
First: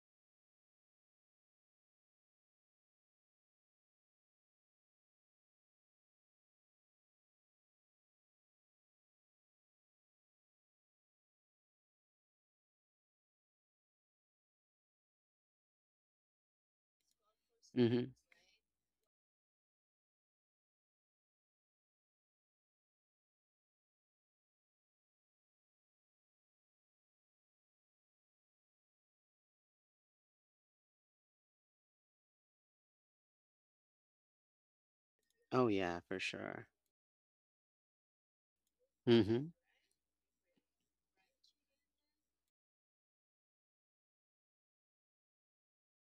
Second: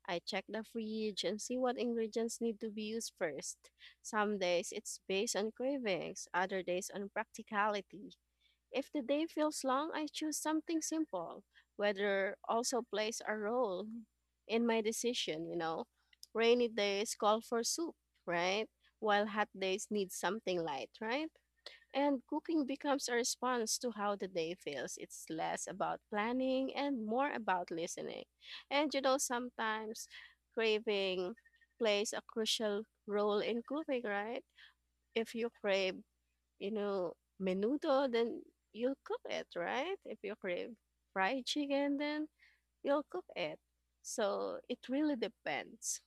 S2: I check the fridge and see what ingredients need to be used first. Some days it's based on cravings, other days on practicality. If the day feels long, I choose something simple. Weather also plays a role in my decision, you know. Rainy days call for soup,
S1: Mm-hmm.
S2: right? While hot days need something light, right? And cooking becomes a response to how the day feels. It's less about planning and more about listening. And you know, sometimes craving plays a crucial role in cooking, right? If you
S1: Oh
S2: crave,
S1: yeah, for sure.
S2: you know, menudo, then you'll cook it,
S1: Mm-hmm.
S2: right? If you crave fried chicken, then you'll cook it. So it really depends.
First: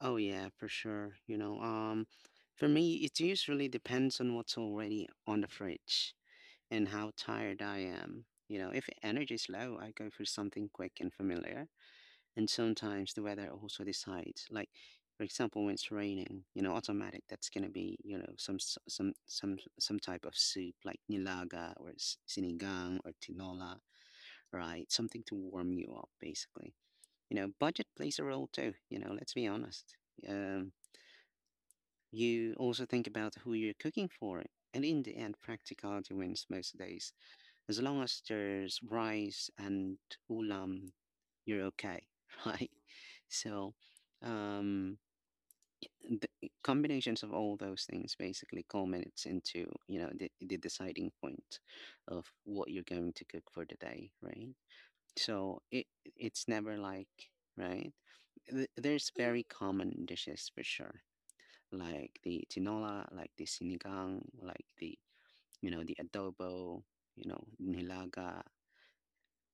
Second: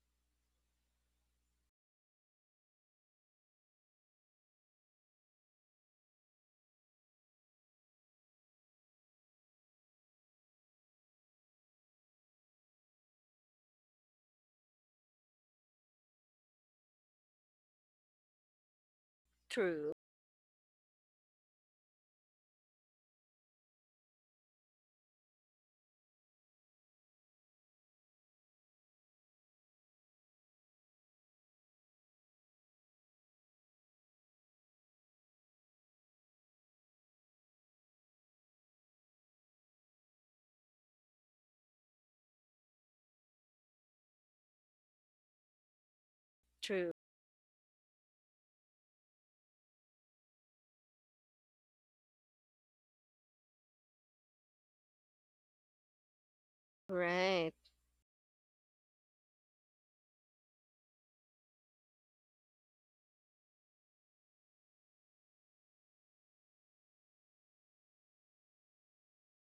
S1: Oh yeah, for sure. For me, it usually depends on what's already on the fridge and how tired I am. You know, if energy's low, I go for something quick and familiar. And sometimes the weather also decides. Like, for example, when it's raining, you know, automatic that's gonna be, you know, some s-
S2: True.
S1: some type of soup like nilaga or sinigang or tinola, right? Something to warm you up, basically. You know, budget plays a role too. You know, let's be honest. Um, you also think about who you're cooking for, and in the end, practicality wins most days. As long as there's rice and ulam, you're okay, [laughs] right? So, um, the
S2: True.
S1: combinations of all those things basically culminates into the deciding point of what you're going to cook for the day, right? So it's never like
S2: Right.
S1: right. There's very common dishes for sure, like the tinola, like the sinigang, like the, you know, the adobo, you know, nilaga,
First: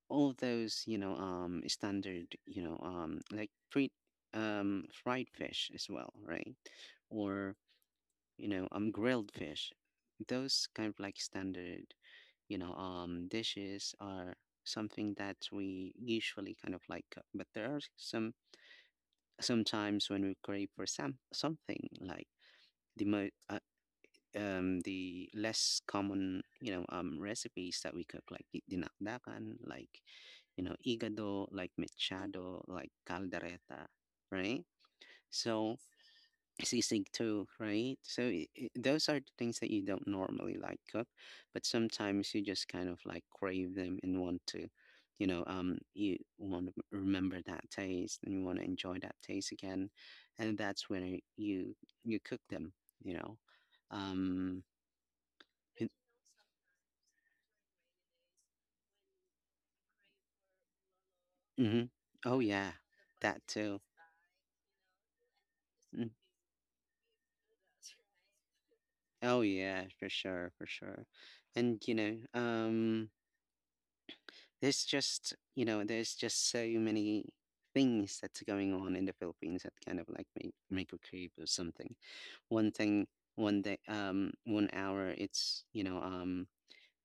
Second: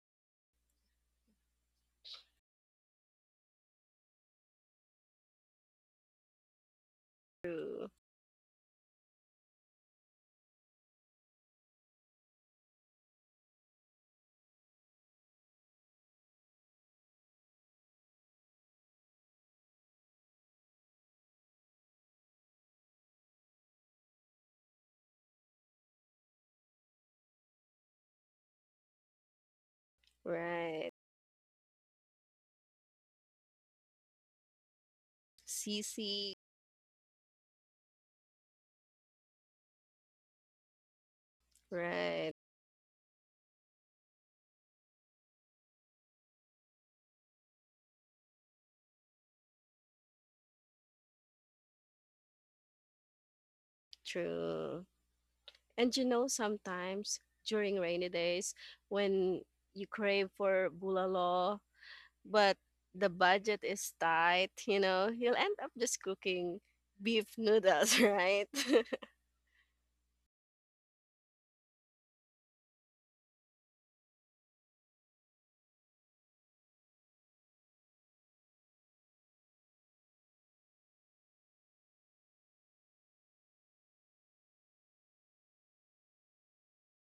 S1: all those, you know, um, standard, you know, um, like pre fried fish as well, right? Or,
S2: True.
S1: you know, um, grilled fish, those kind of like standard, you know, dishes are something that we usually kind of like, but there are some sometimes when we crave for something like the mo- uh, the less common, you know, um, recipes that we cook like dinakdakan, like you know,
S2: Right.
S1: igado, like mechado, like caldereta, right? So
S2: CC.
S1: sisig too, right? So I those are the things that you don't normally like cook, but
S2: Right.
S1: sometimes you just kind of like crave them and want to, you know, you want to remember that taste and you want to enjoy that taste again, and that's when you cook them, you know, um,
S2: True.
S1: and,
S2: And you know, sometimes during rainy days when you crave for bulalo,
S1: mhm. Oh
S2: but
S1: yeah,
S2: the
S1: that
S2: budget
S1: too.
S2: is tight, you know, you'll end up just
S1: Mm.
S2: cooking beef noodles, [laughs] right?
S1: Oh yeah, for sure, for sure. And you know, um, there's just so many things that's going on in the Philippines that kind of like make a creep or something. One thing one day, um, one hour it's, you know, um,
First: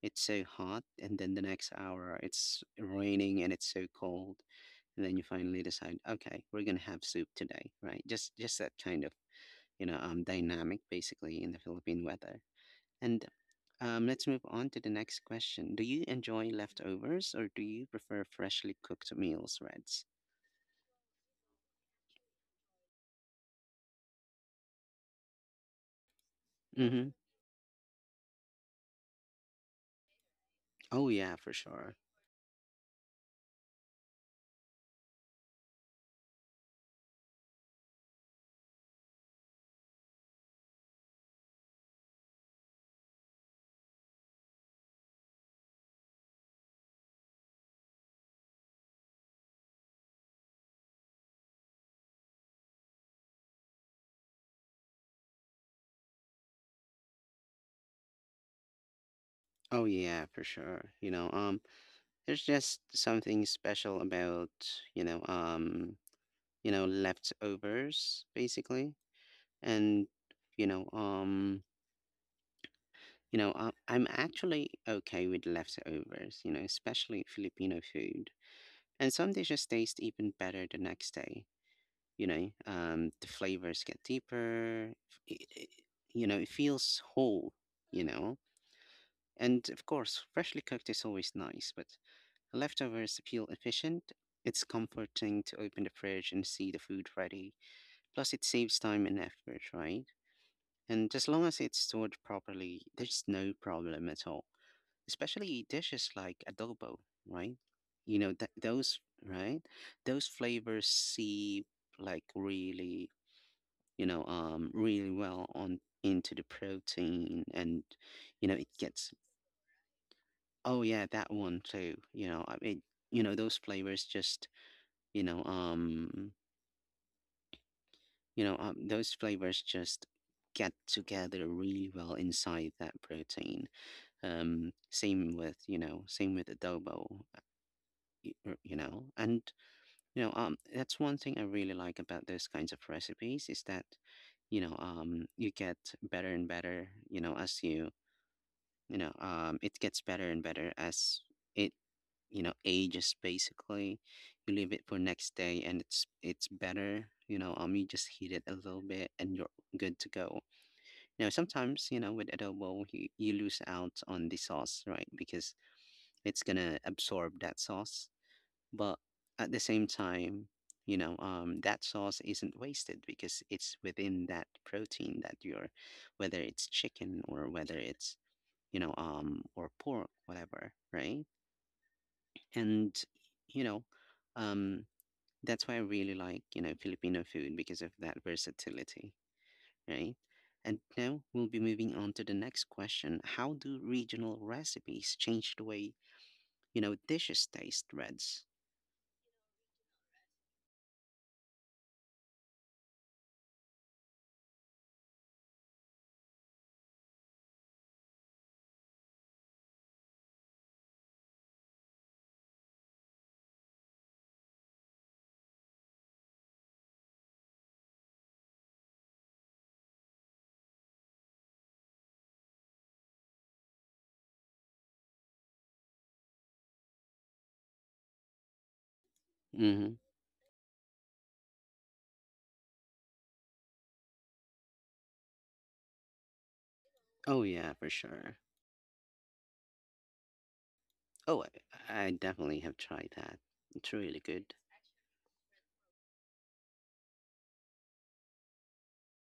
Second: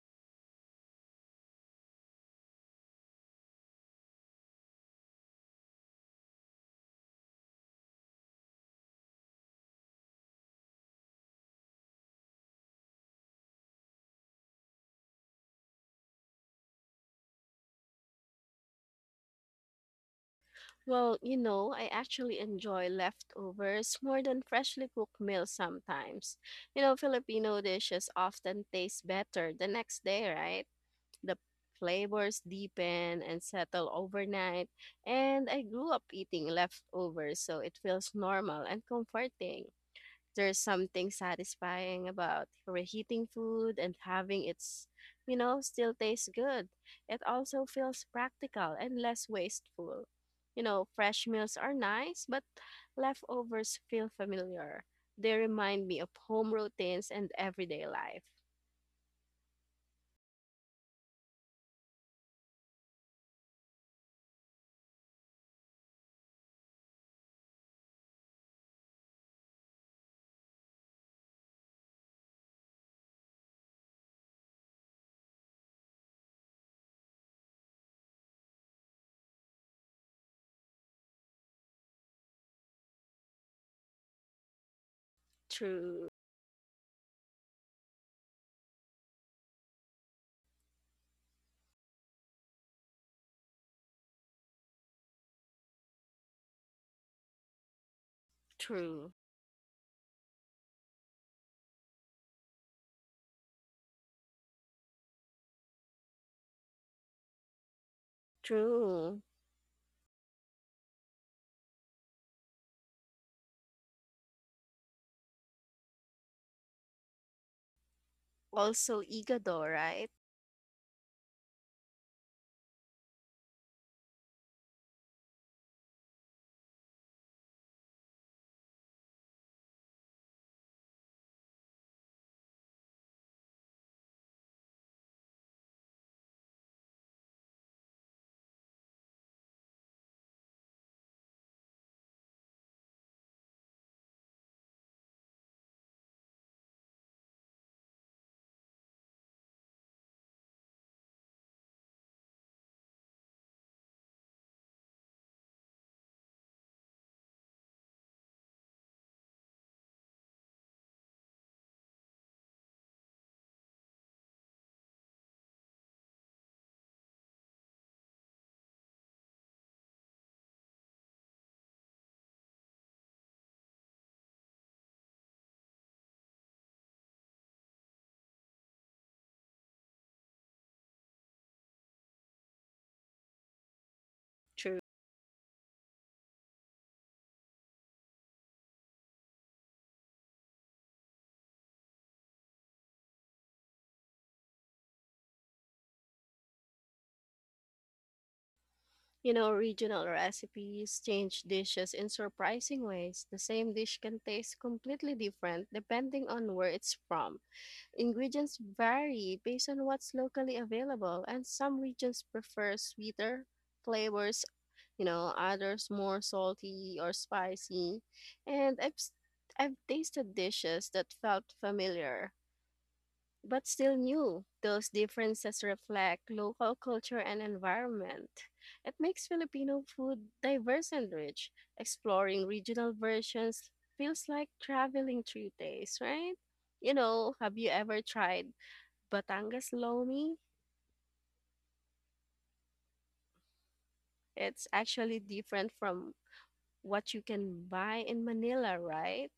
S1: it's so hot, and then the next hour it's raining and it's so cold, and then you finally decide, okay, we're gonna have soup today, right? Just that kind of, you know, um, dynamic basically in the Philippine weather. And let's move on to the next question. Do you enjoy leftovers or do you prefer freshly cooked meals, Reds?
S2: [laughs] Well, you know, I actually enjoy leftovers more than freshly cooked meals sometimes. You know,
S1: Mm-hmm.
S2: Filipino dishes often taste better the next day, right?
S1: Oh yeah,
S2: The
S1: for sure.
S2: flavors deepen and settle overnight, and I grew up eating leftovers, so it feels normal and comforting. There's something satisfying about reheating food and having it's, you know, still taste good. It also feels practical and less wasteful. You know, fresh meals are nice, but leftovers feel familiar. They remind me of home routines and everyday life.
S1: Oh yeah, for sure. You know, there's just something special about, you know, um, you know, leftovers basically. And, you know, um, you know, I'm actually okay with leftovers, you know, especially Filipino food. And some dishes taste even better the next day. You know, um, the flavors get deeper. it, it,
S2: True.
S1: you know, it feels whole, you know. And of course freshly cooked is always nice, but leftovers feel efficient. It's comforting to open the fridge and see the food ready. Plus it saves time
S2: True.
S1: and effort, right? And as long as it's stored properly there's no problem at all, especially dishes like adobo, right? You know, that those,
S2: True.
S1: right, those flavors seep like really, you know, really well on into the protein, and you know, it
S2: Also
S1: gets.
S2: Igado, right?
S1: Oh yeah, that one too. You know, I mean, you know, those flavors just, you know, those flavors just get together really well inside that protein. Same with, you know, same with adobo. uh, You know, and you know, that's one thing I really like about those kinds of recipes, is that you get better and better, you know, it gets better and better as it, you know, ages basically. You leave it for next day and it's better. You know, um, you just heat it a little bit and you're good to go. Now sometimes, you know, with adobo you, you lose out on the sauce, right? Because it's gonna absorb that sauce. But at the same time, you know, um, that sauce isn't wasted because it's within that protein that you're, whether it's chicken or whether it's, you know, or pork, whatever, right? And, you know,
S2: True.
S1: um, that's why I really like, you know, Filipino food, because of that versatility, right? And now we'll be moving on to the next question. How do regional recipes change the way, you know, dishes taste, Reds?
S2: You know, regional recipes change dishes in surprising ways. The same dish can taste completely different depending on where it's from. Ingredients vary based on what's locally available, and some regions prefer sweeter flavors, you know, others more salty or spicy. And I've tasted dishes that felt familiar but still new. Those differences reflect local culture and environment. It makes Filipino
S1: Mm-hmm.
S2: food diverse and rich. Exploring regional versions feels like traveling three days, right? You know,
S1: Oh,
S2: have you
S1: yeah, for
S2: ever
S1: sure.
S2: tried Batangas Lomi?
S1: Oh, I definitely have tried that. It's really good.
S2: It's actually different from what you can buy in Manila, right?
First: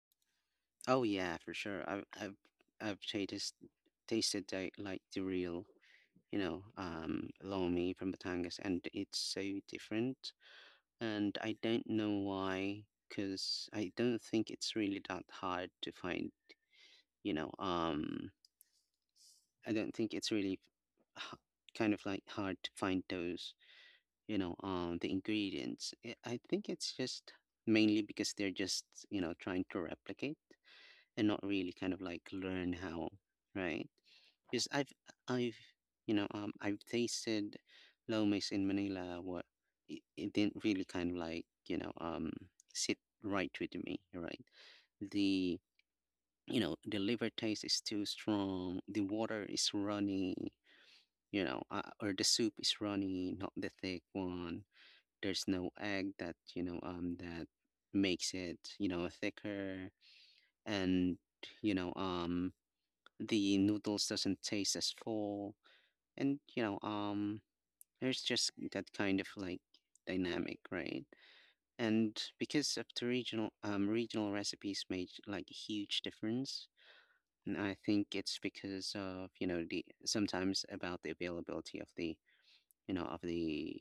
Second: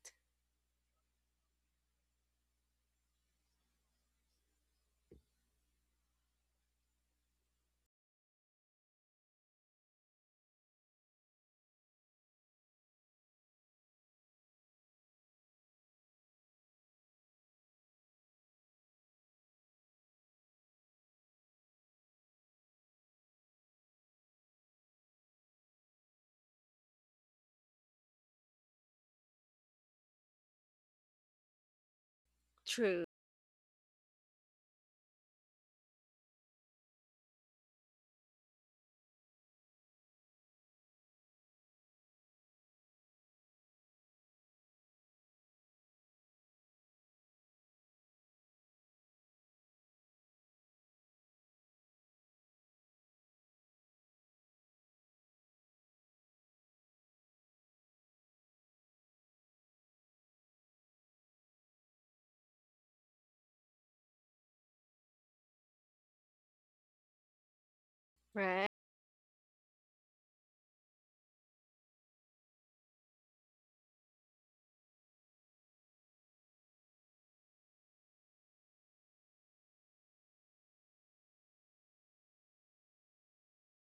S1: Oh yeah, for sure. I've tasted tasted the, like the real, you know, lomi from Batangas, and it's so different. And I don't know why, because I don't think it's really that hard to find. You know, I don't think it's really h- kind of like hard to find those. You know, the ingredients. I think it's just mainly because they're just, you know, trying to replicate, and not really kind of like learn
S2: True.
S1: how, right? Because I've you know, um, I've tasted lomis in Manila. What it didn't really kind of like, you know, um, sit right with me, right? The You know, the liver taste is too strong. The water is runny. You know, or the soup is runny, not the thick one. There's no egg that that makes it thicker and you know um the noodles doesn't taste as full, and there's just
S2: Right.
S1: that kind of like dynamic, right? And because of the regional regional recipes made like a huge difference. And I think it's because of the sometimes about the availability of the you know of the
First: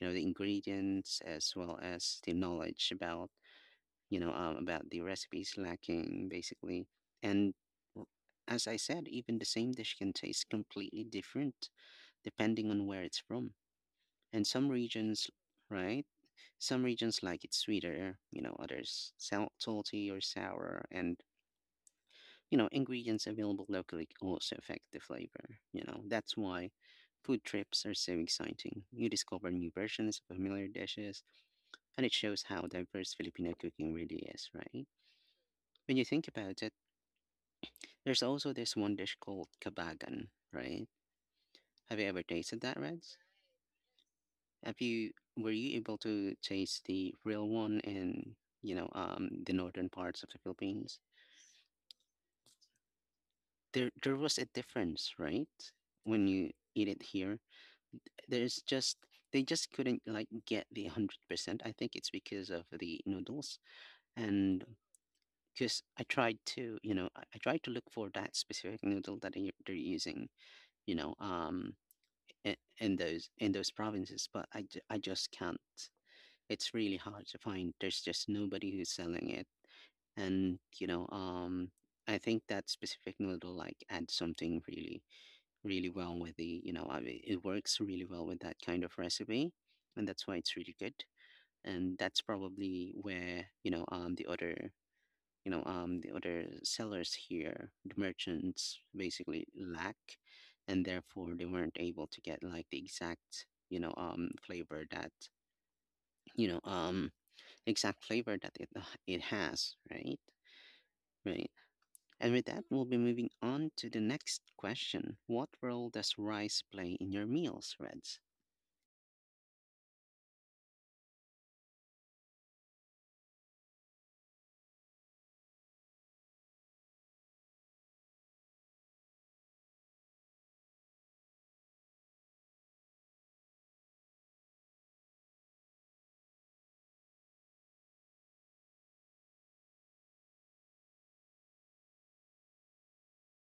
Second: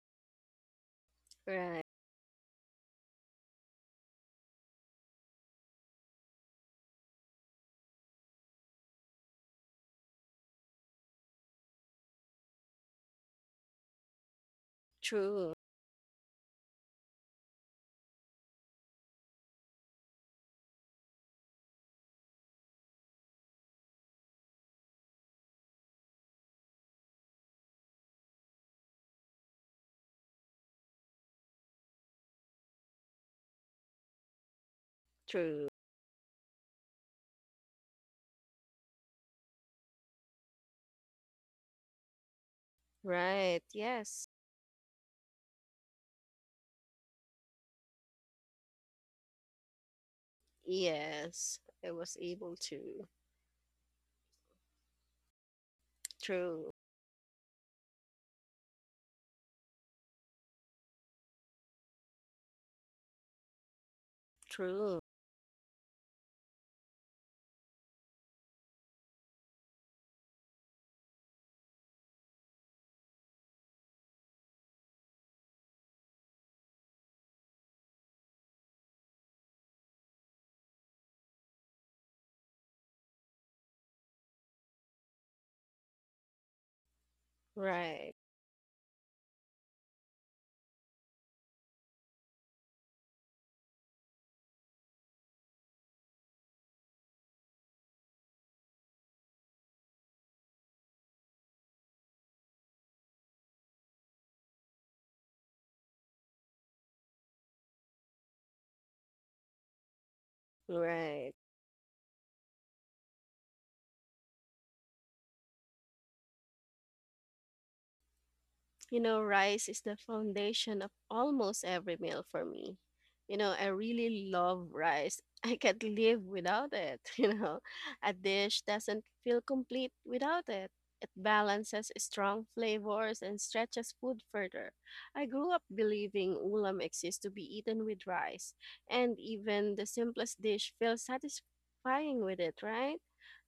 S1: the ingredients as well
S2: Right.
S1: as the knowledge about about the recipes lacking, basically. And w- as I said, even the same dish can taste completely different depending on where it's from. And some regions,
S2: True.
S1: right? Some regions like it sweeter, you know, others salty or sour. And, ingredients available locally also affect the flavor. You know, that's why food trips are so exciting. You discover new versions of familiar dishes, and it shows how diverse Filipino cooking really is, right?
S2: True.
S1: When you think about it, there's also this one dish called kabagan, right? Have you ever tasted that, Reds?
S2: Right. Yes.
S1: Have you Were you able to taste the real one in, the northern parts of the Philippines?
S2: Yes, I was able to.
S1: There was a difference, right? When you
S2: True.
S1: eat it here, there's just they just couldn't like get the 100%. I think it's because of the noodles, and
S2: True.
S1: because I tried to, I tried to look for that specific noodle that they're using, you know, um in those provinces, but I just can't. It's really hard to find. There's just nobody who's selling it, and I think that specific noodle like adds something really really well with I mean, it works really
S2: Right.
S1: well with that kind of recipe, and that's why it's really good. And that's probably where the other the other sellers here, the merchants, basically lack, and therefore they weren't able to get like the exact flavor that you know um exact flavor that it it has, right?
S2: Right.
S1: Right. And with that, we'll be moving on to the next question. What role does rice play in your meals, Reds?
S2: You know, rice is the foundation of almost every meal for me. You know, I really love rice. [laughs] I can't live without it. [laughs] You know, a dish doesn't feel complete without it. It balances strong flavors and stretches food further. I grew up believing ulam exists to be eaten with rice, and even the simplest dish feels satisfying with it, right?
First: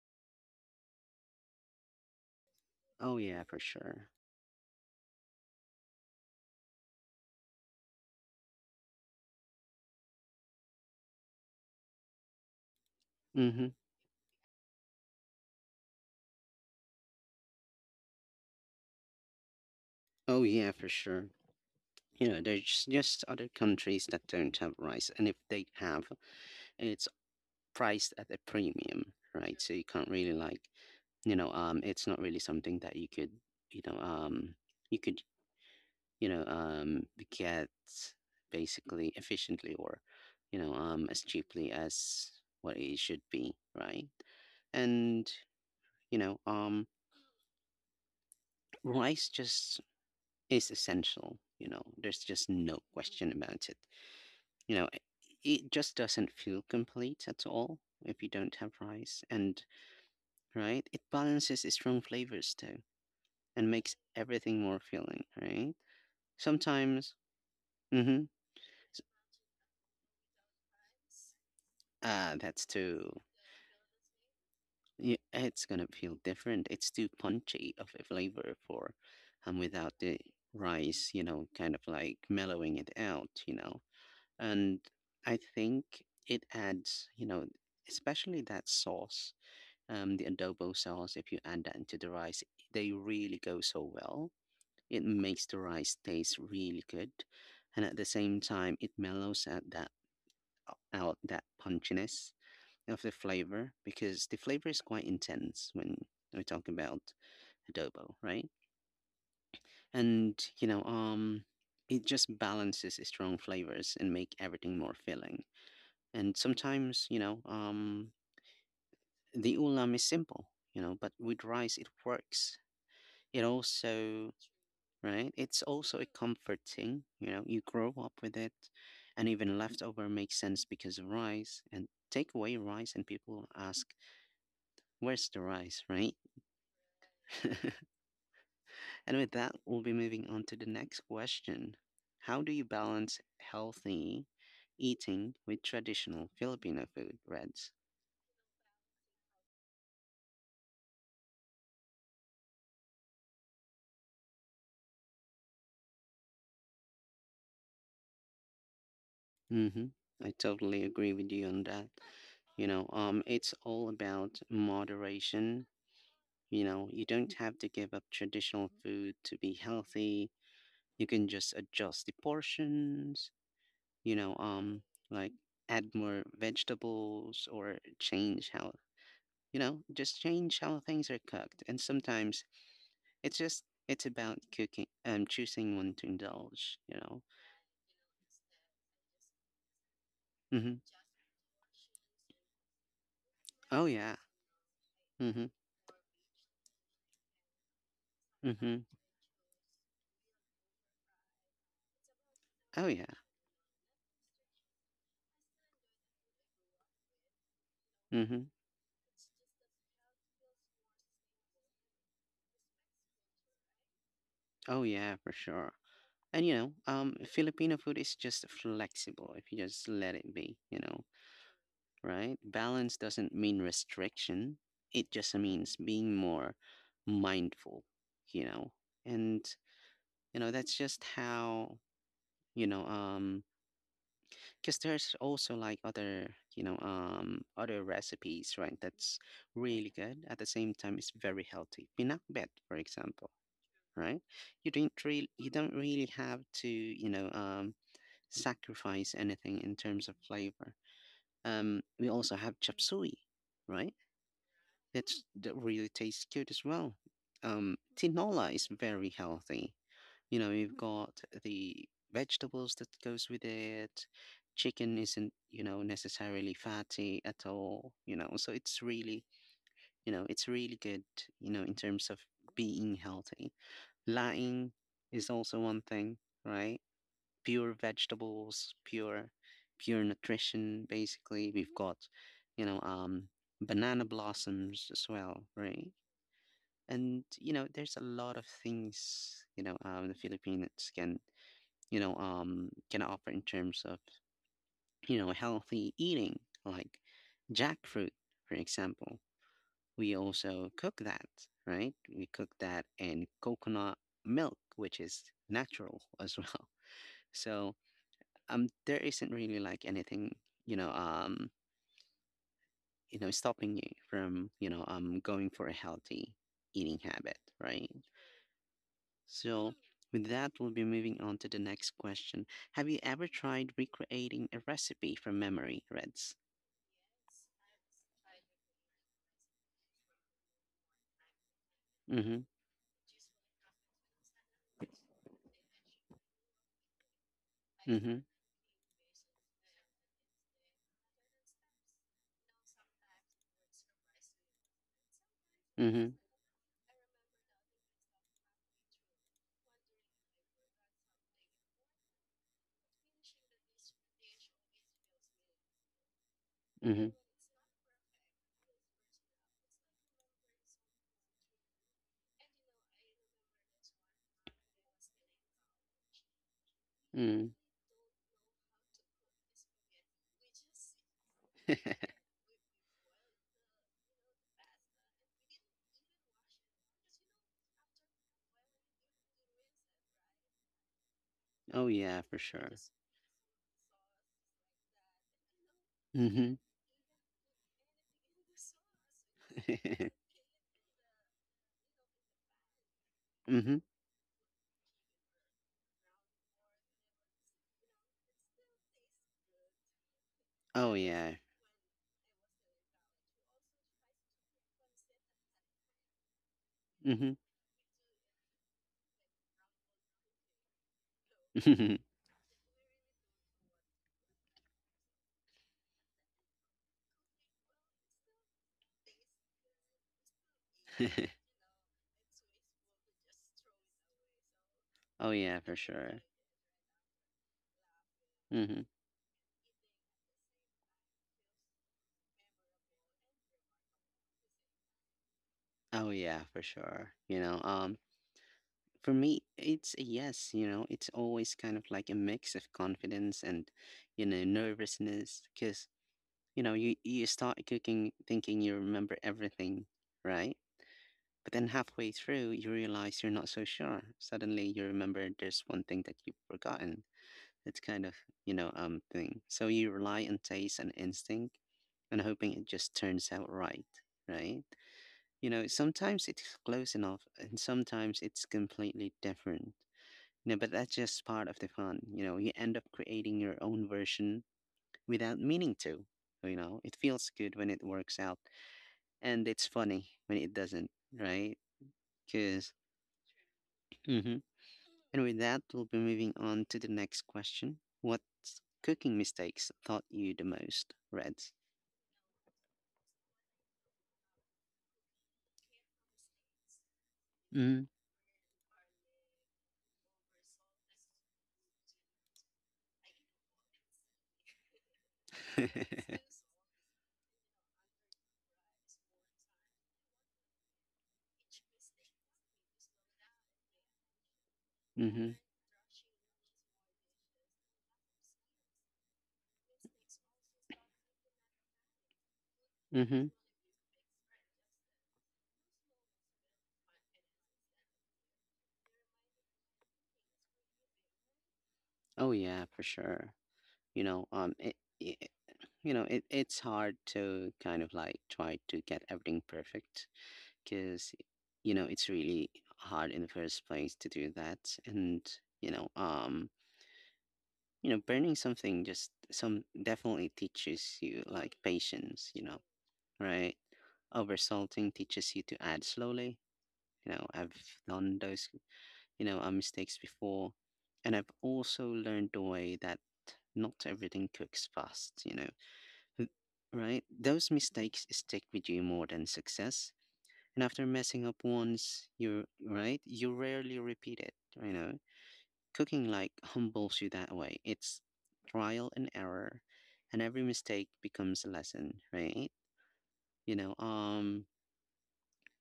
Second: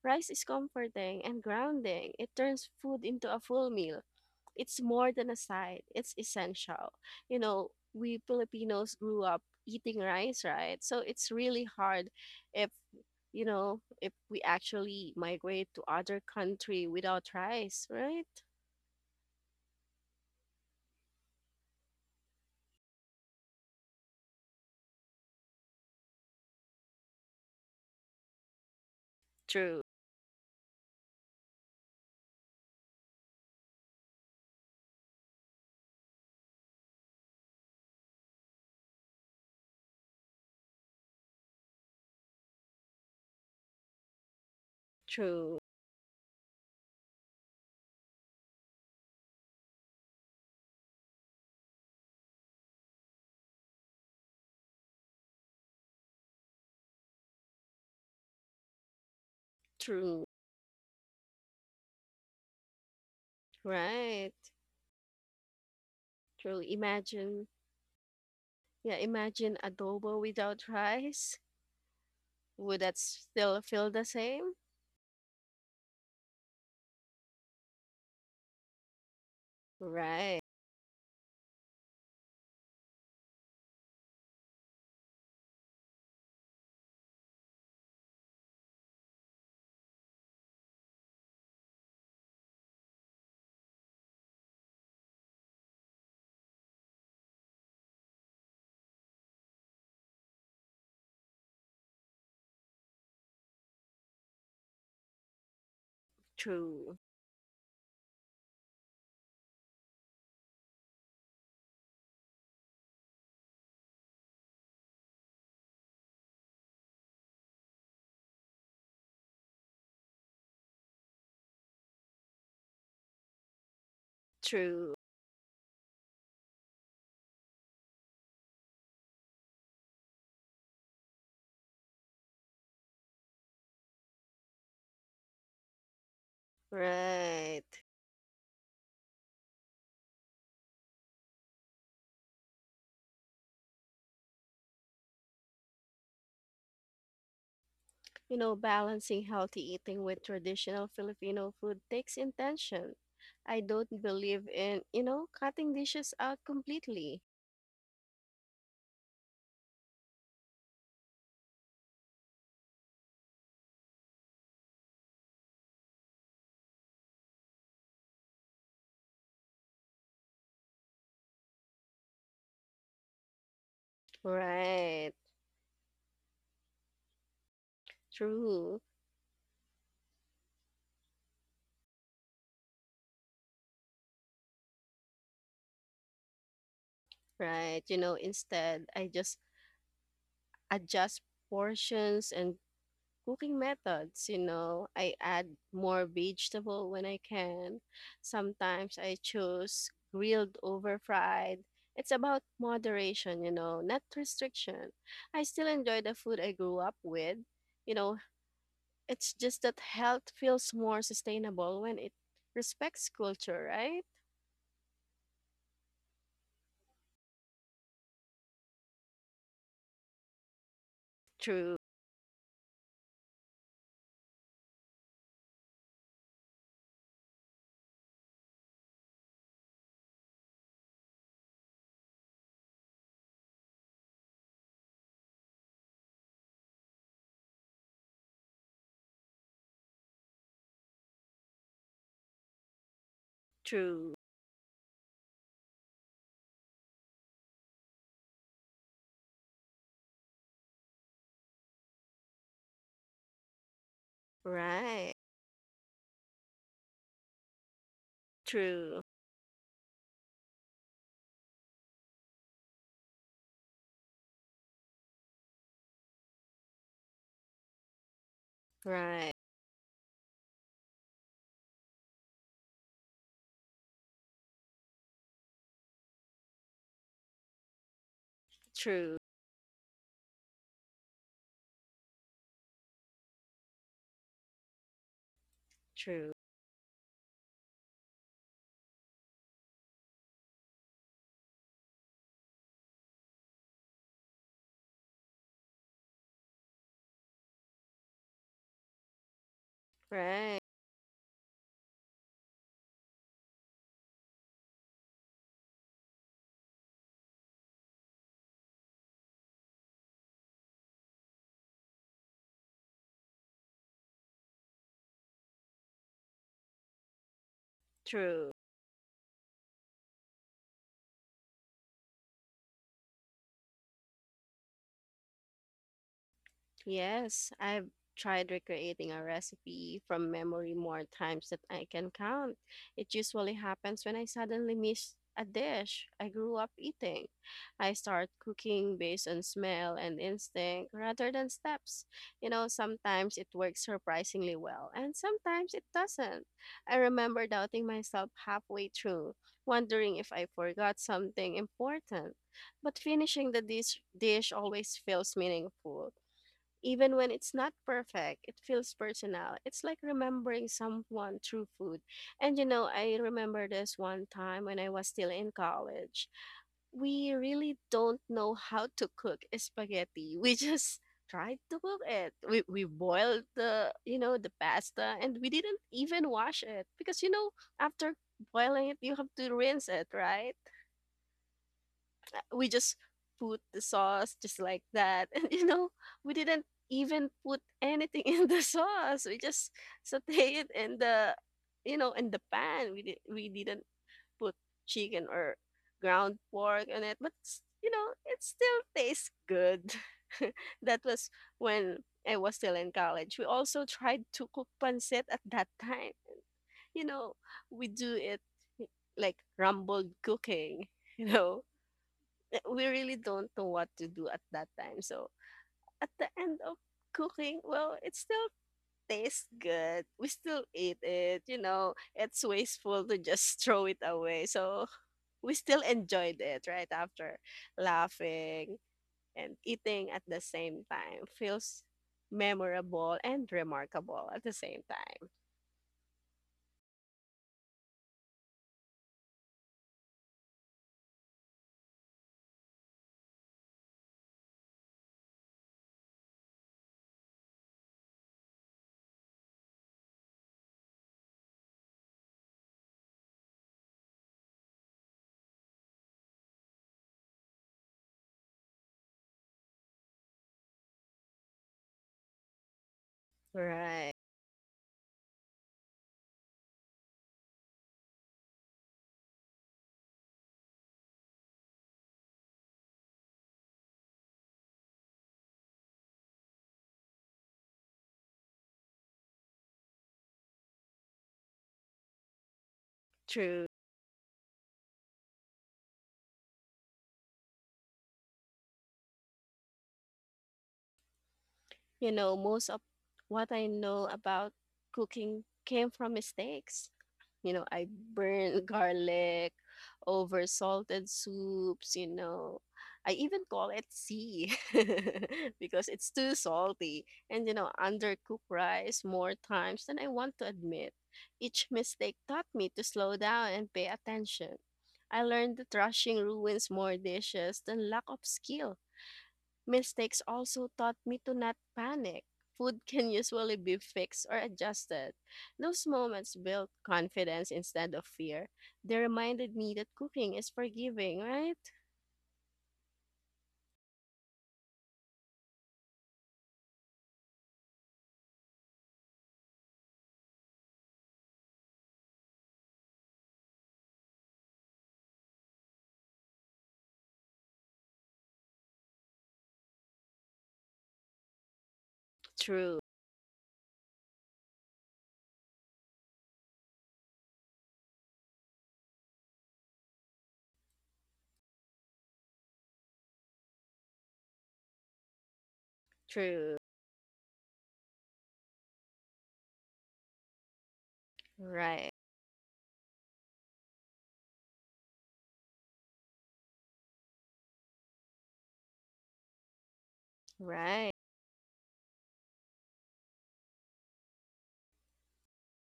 S2: Rice is comforting and grounding. It turns food
S1: Oh
S2: into a
S1: yeah, for
S2: full meal,
S1: sure.
S2: it's more than a side, it's essential. You know, we Filipinos grew up eating rice, right? So it's really hard if,
S1: Mm-hmm.
S2: if we actually migrate to other country without rice, right?
S1: Oh yeah, for sure. You know, there's just other countries that don't have rice, and if they have, it's priced at a premium, right? So you
S2: True.
S1: can't really like it's not really something that you could you know um you could you know um get basically efficiently or as cheaply as what it should be, right? And
S2: True,
S1: you know um rice just is essential. You know, there's just no question about it. You know, it just doesn't feel complete at all if you don't have rice. And
S2: true,
S1: right, it balances its strong flavors too and makes
S2: right,
S1: everything more filling, right?
S2: true.
S1: Sometimes
S2: Imagine,
S1: mhm.
S2: yeah,
S1: S
S2: imagine adobo without rice.
S1: Ah, that's
S2: Would that
S1: too
S2: still feel the same?
S1: yeah, it's gonna feel different. It's too punchy of a flavor for without the
S2: Right,
S1: rice, you know, kind of like mellowing it out, you know? And I think it adds, you know, especially that sauce, the adobo sauce, if you add that into the rice, they really go so well. It makes the rice taste really good. And at the same time, it mellows out that punchiness of the flavor, because the flavor is quite intense when we talk
S2: true,
S1: about adobo, right? And it just balances the strong flavors and make everything more filling. And sometimes, the ulam is simple, you know, but with rice it works. It also,
S2: true,
S1: right? It's also a comforting, you know, you grow up with it, and even leftover makes sense because of rice. And take away rice, and people ask, "Where's the rice?" Right?
S2: right.
S1: [laughs] And with that, we'll be moving on to the next question. How do you balance healthy eating with traditional Filipino food, Reds?
S2: Balancing healthy eating with traditional Filipino food takes intention. I don't believe in, cutting dishes out completely.
S1: Mm-hmm. I totally agree with you on that. It's all about moderation. You know, you don't have to give up traditional food to be healthy. You can just adjust the portions, you know, um,
S2: Right.
S1: like add more vegetables or change how
S2: True.
S1: just change how things are cooked. And sometimes it's just it's about cooking choosing when to indulge, you know.
S2: Right. Instead, I just
S1: Mm-hmm.
S2: adjust portions and cooking
S1: Oh yeah.
S2: methods, you know. I
S1: Mm-hmm.
S2: add more vegetable when I can.
S1: Mm-hmm.
S2: Sometimes I choose grilled over fried. It's about
S1: Oh yeah.
S2: moderation, not restriction. I still enjoy the food I grew up with. You know,
S1: Mm-hmm.
S2: it's just that health feels more sustainable when it respects culture, right?
S1: Oh yeah, for sure. And Filipino food is just flexible if you just let it be, you know,
S2: True,
S1: right? Balance doesn't mean restriction. It just means being more mindful, you know. And that's just how, you know, um because there's also like other other recipes, right, that's really good. At the same time, it's very healthy. Pinakbet, for example,
S2: true,
S1: right? You don't really you don't really have to sacrifice anything in terms of flavor. We also have chapsui, right?
S2: right,
S1: That's that really tastes good as well. Tinola is
S2: true,
S1: very healthy, you know, you've got the vegetables that goes with it. Chicken isn't, you know, necessarily fatty at all, you know. So it's really,
S2: right,
S1: you know, it's really good, you know, in terms of being healthy. Latin is also one thing, right? Pure vegetables,
S2: true,
S1: pure pure nutrition, basically. We've got, you know, um banana blossoms as well, right?
S2: true,
S1: And you know there's a lot of things the Filipinos can can offer in terms of healthy eating, like jackfruit, for example. We
S2: right,
S1: also cook that, right? We cook that in coconut milk, which is natural as well. [laughs] so there isn't really like anything you know um stopping you from going for a healthy eating habit, right?
S2: true.
S1: So with that, we'll be moving on to the next question. Have you ever tried recreating a recipe from memory, Reds?
S2: Yes, I've tried recreating a recipe from memory more times than I can
S1: Mm-hmm.
S2: count. It usually happens when I suddenly miss a dish I grew up eating. I
S1: Mm-hmm.
S2: start cooking based on smell and instinct rather than steps. Sometimes it works surprisingly well, and sometimes it
S1: Mm-hmm.
S2: doesn't. I remember doubting myself halfway through, wondering if I forgot something important. But finishing the dish always feels meaningful
S1: Mm-hmm.
S2: even when it's not perfect, it feels personal. It's like remembering someone through food. And I remember this one time when I was still in college. We
S1: Mm.
S2: really don't know how to cook spaghetti. [laughs] We just tried to
S1: [laughs]
S2: cook it. We boiled the, the pasta, and we didn't even wash it because after boiling it, you have to rinse it, right?
S1: oh yeah, for
S2: We
S1: sure.
S2: just put the sauce just like that. [laughs] And we
S1: Mm-hmm.
S2: didn't even put anything [laughs] in the sauce. We just saute it in the in the pan. We
S1: [laughs] mm-hmm.
S2: didn't put chicken or ground pork on it, but you know, it still tastes good. [laughs]
S1: Oh
S2: That was
S1: yeah.
S2: when I was still in college. We also tried to cook pancit at that time. You know, we do it like rumbled cooking, [laughs] you know
S1: Mm-hmm.
S2: we really don't know what to do at that time. So at the end of cooking, well, it still tastes good. We still eat
S1: [laughs] [laughs]
S2: it, you know. It's wasteful to just [laughs] throw it away. So
S1: oh
S2: we
S1: yeah, for
S2: still
S1: sure.
S2: enjoyed it right after laughing
S1: Mm-hmm.
S2: and eating at the same time. Feels memorable and remarkable at the same time.
S1: Oh yeah, for sure. For me, it's a yes, you know, it's always kind of like a mix of confidence and, you know, nervousness because, you start cooking thinking you remember everything, right? But then halfway through, you realize you're not so sure. Suddenly you remember there's one thing that you've forgotten. It's kind of, thing. So you rely on taste and instinct and hoping it just turns out right,
S2: Right.
S1: right? You know, sometimes it's close enough and sometimes it's completely different no, but that's just part of the fun. You know, you end up creating your own version without meaning to. You know, it feels good when it works out, and it's funny when it doesn't, right? Because,
S2: True.
S1: hmm, and with that, we'll be moving on to the next question. What cooking mistakes taught you the most, Reds?
S2: Most of what I know about cooking came from mistakes.
S1: Mm.
S2: I burn [laughs] garlic, over salted soups, you know. I even call it sea [laughs]
S1: [laughs]
S2: because it's
S1: mm-hmm.
S2: too salty. And, undercook rice more times than I want to admit. Each mistake taught me to slow down and pay attention. I learned that rushing ruins more dishes than lack of skill. Mistakes also taught me to not panic. Food [laughs] can
S1: Mm-hmm.
S2: usually be fixed or adjusted. Those moments built confidence instead of fear. They reminded me that cooking is forgiving, right?
S1: Oh yeah, for sure. You know, um, it, it, you know it's hard to kind of like try to get everything perfect, because you know it's really hard in the first place to do that. And you know um you know burning something just some definitely teaches you like patience, you know,
S2: True,
S1: right? Over salting teaches you to add slowly. You know, I've done those mistakes before, and I've also learned the way that not everything cooks fast, you know. Th-
S2: true.
S1: Right? Those mistakes stick with you more than success. And after messing up
S2: Right,
S1: once, you rarely repeat it, you know. Cooking like humbles you that way. It's trial and error, and every mistake
S2: right,
S1: becomes a lesson, right? You know, um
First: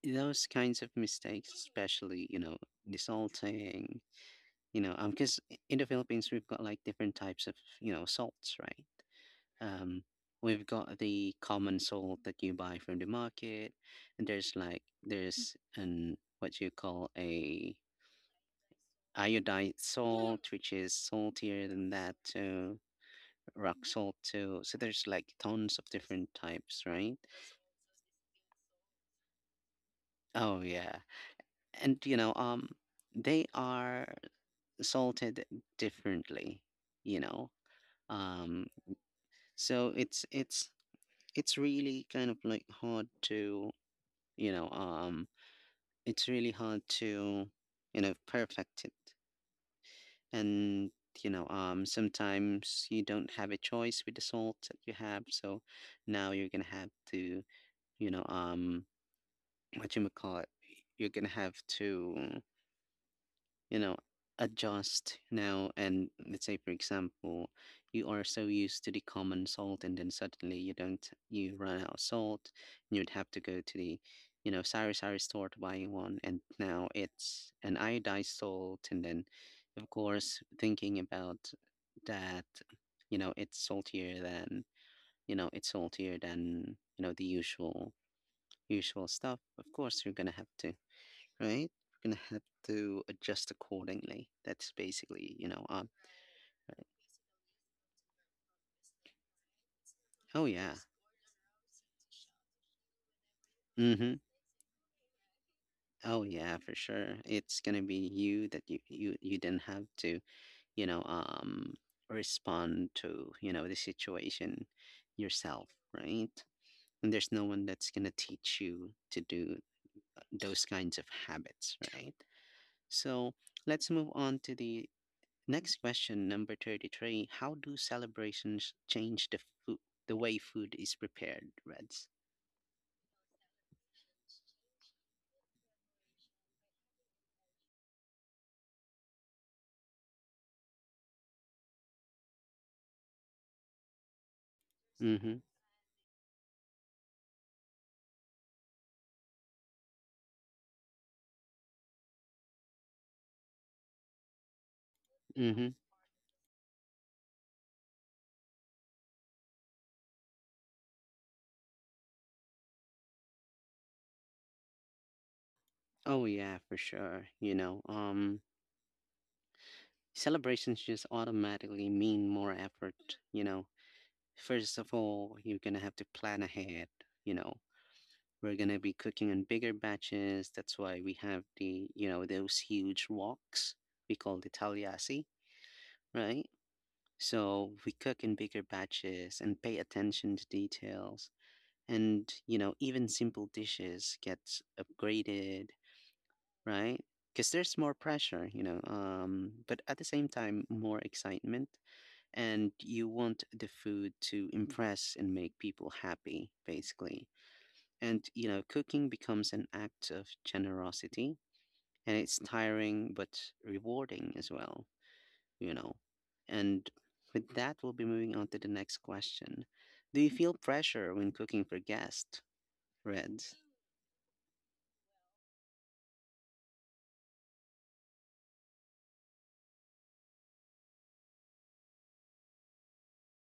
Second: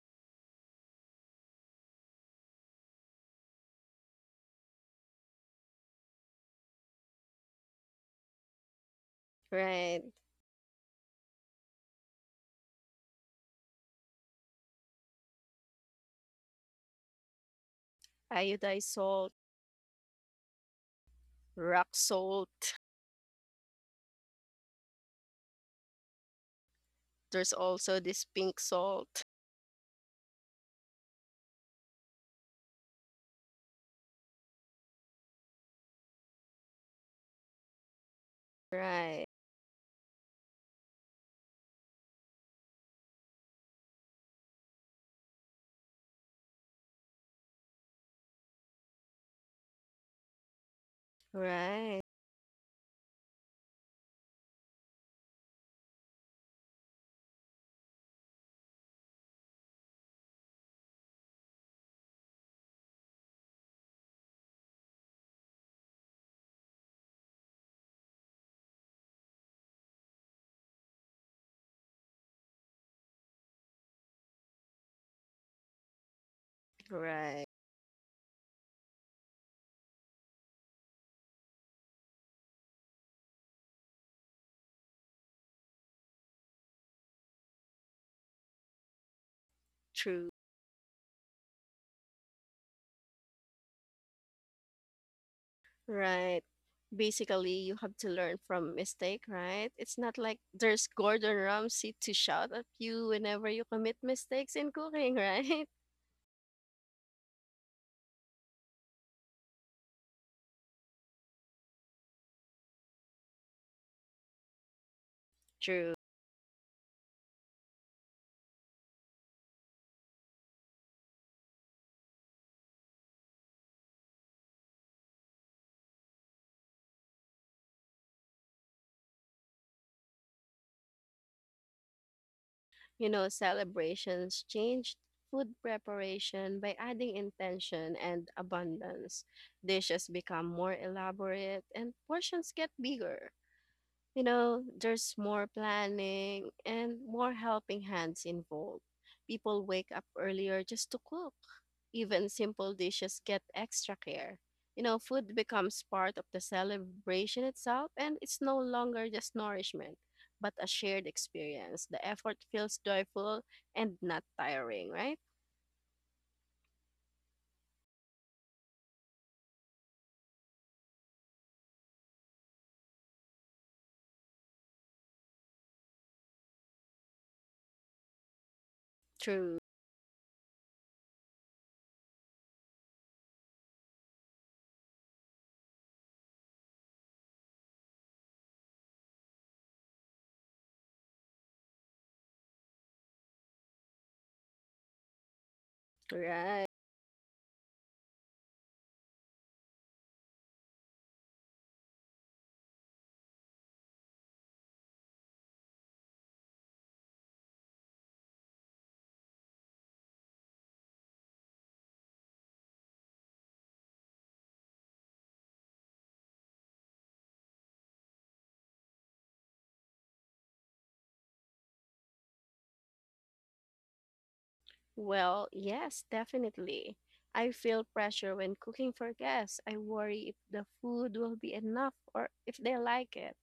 S1: those kinds of mistakes, especially, you know, the salting. Because in the Philippines we've got like different types of, you know, salts, right?
S2: right.
S1: Um, we've got the common salt that you buy from the market, and there's like there's an what you call a
S2: Iodized salt,
S1: iodized salt, which is saltier
S2: rock
S1: than that
S2: salt.
S1: too. Rock salt too. So there's like tons of different types, right?
S2: There's also this pink salt.
S1: Oh yeah, and they are salted differently, you know. Um,
S2: Right,
S1: so it's really kind of like hard to you know um it's really hard to perfect it. And
S2: right,
S1: sometimes you don't have a choice with the salt that you have, so now you're gonna have to you know um what you call it, you're gonna have to you know adjust now. And let's say, for example, you are so used to the common salt and then suddenly you don't you run out of salt, and you'd have to go to the sari sari store to buy one, and now
S2: right.
S1: it's an iodized salt. And then of course thinking about that, you know it's saltier than you know it's saltier than the usual usual stuff, of course you're
S2: True.
S1: gonna have to right? We're gonna have to adjust accordingly. That's basically,
S2: Right. Basically, you have to learn from mistake, right? It's not like
S1: oh yeah.
S2: there's Gordon Ramsay to shout at you whenever you commit
S1: Mm-hmm.
S2: mistakes in cooking, right?
S1: Oh yeah, for sure. It's gonna be you that you didn't have to, you know, um, respond to, you know, the situation yourself,
S2: [laughs] True.
S1: right? And there's no one that's gonna teach you to do those kinds of habits, right? So let's move on to the Next question, number 33. How do celebrations change the food, the way food is prepared, Reds?
S2: Celebrations changed food preparation by adding intention and abundance. Dishes become more elaborate and portions get bigger. There's
S1: Mm-hmm.
S2: more planning and more helping hands involved. People wake up earlier just to cook. Even simple dishes get extra care. Food
S1: Mm-hmm.
S2: becomes part of the celebration itself, and it's no longer just nourishment, but a shared experience. The effort feels joyful and not tiring, right?
S1: Oh yeah, for sure. Celebrations just automatically mean more effort. You know, First of all, you're gonna have to plan ahead. You know, we're gonna be cooking in
S2: True.
S1: bigger batches. That's why we have the, you know, those huge woks. We call the tagliasi, right? So we cook in bigger batches and pay attention to details. And, you know, even simple dishes get upgraded,
S2: Right.
S1: right? Because there's more pressure, but at the same time, more excitement. And you want the food to impress and make people happy, basically. And, you know, cooking becomes an act of generosity. And it's tiring but rewarding as well you know. And with that, we'll be moving on to the next question. Do you feel pressure when cooking for guests? Reds.
S2: Well, yes, definitely. I feel pressure when cooking for guests. I worry if the food will be enough or if they like it.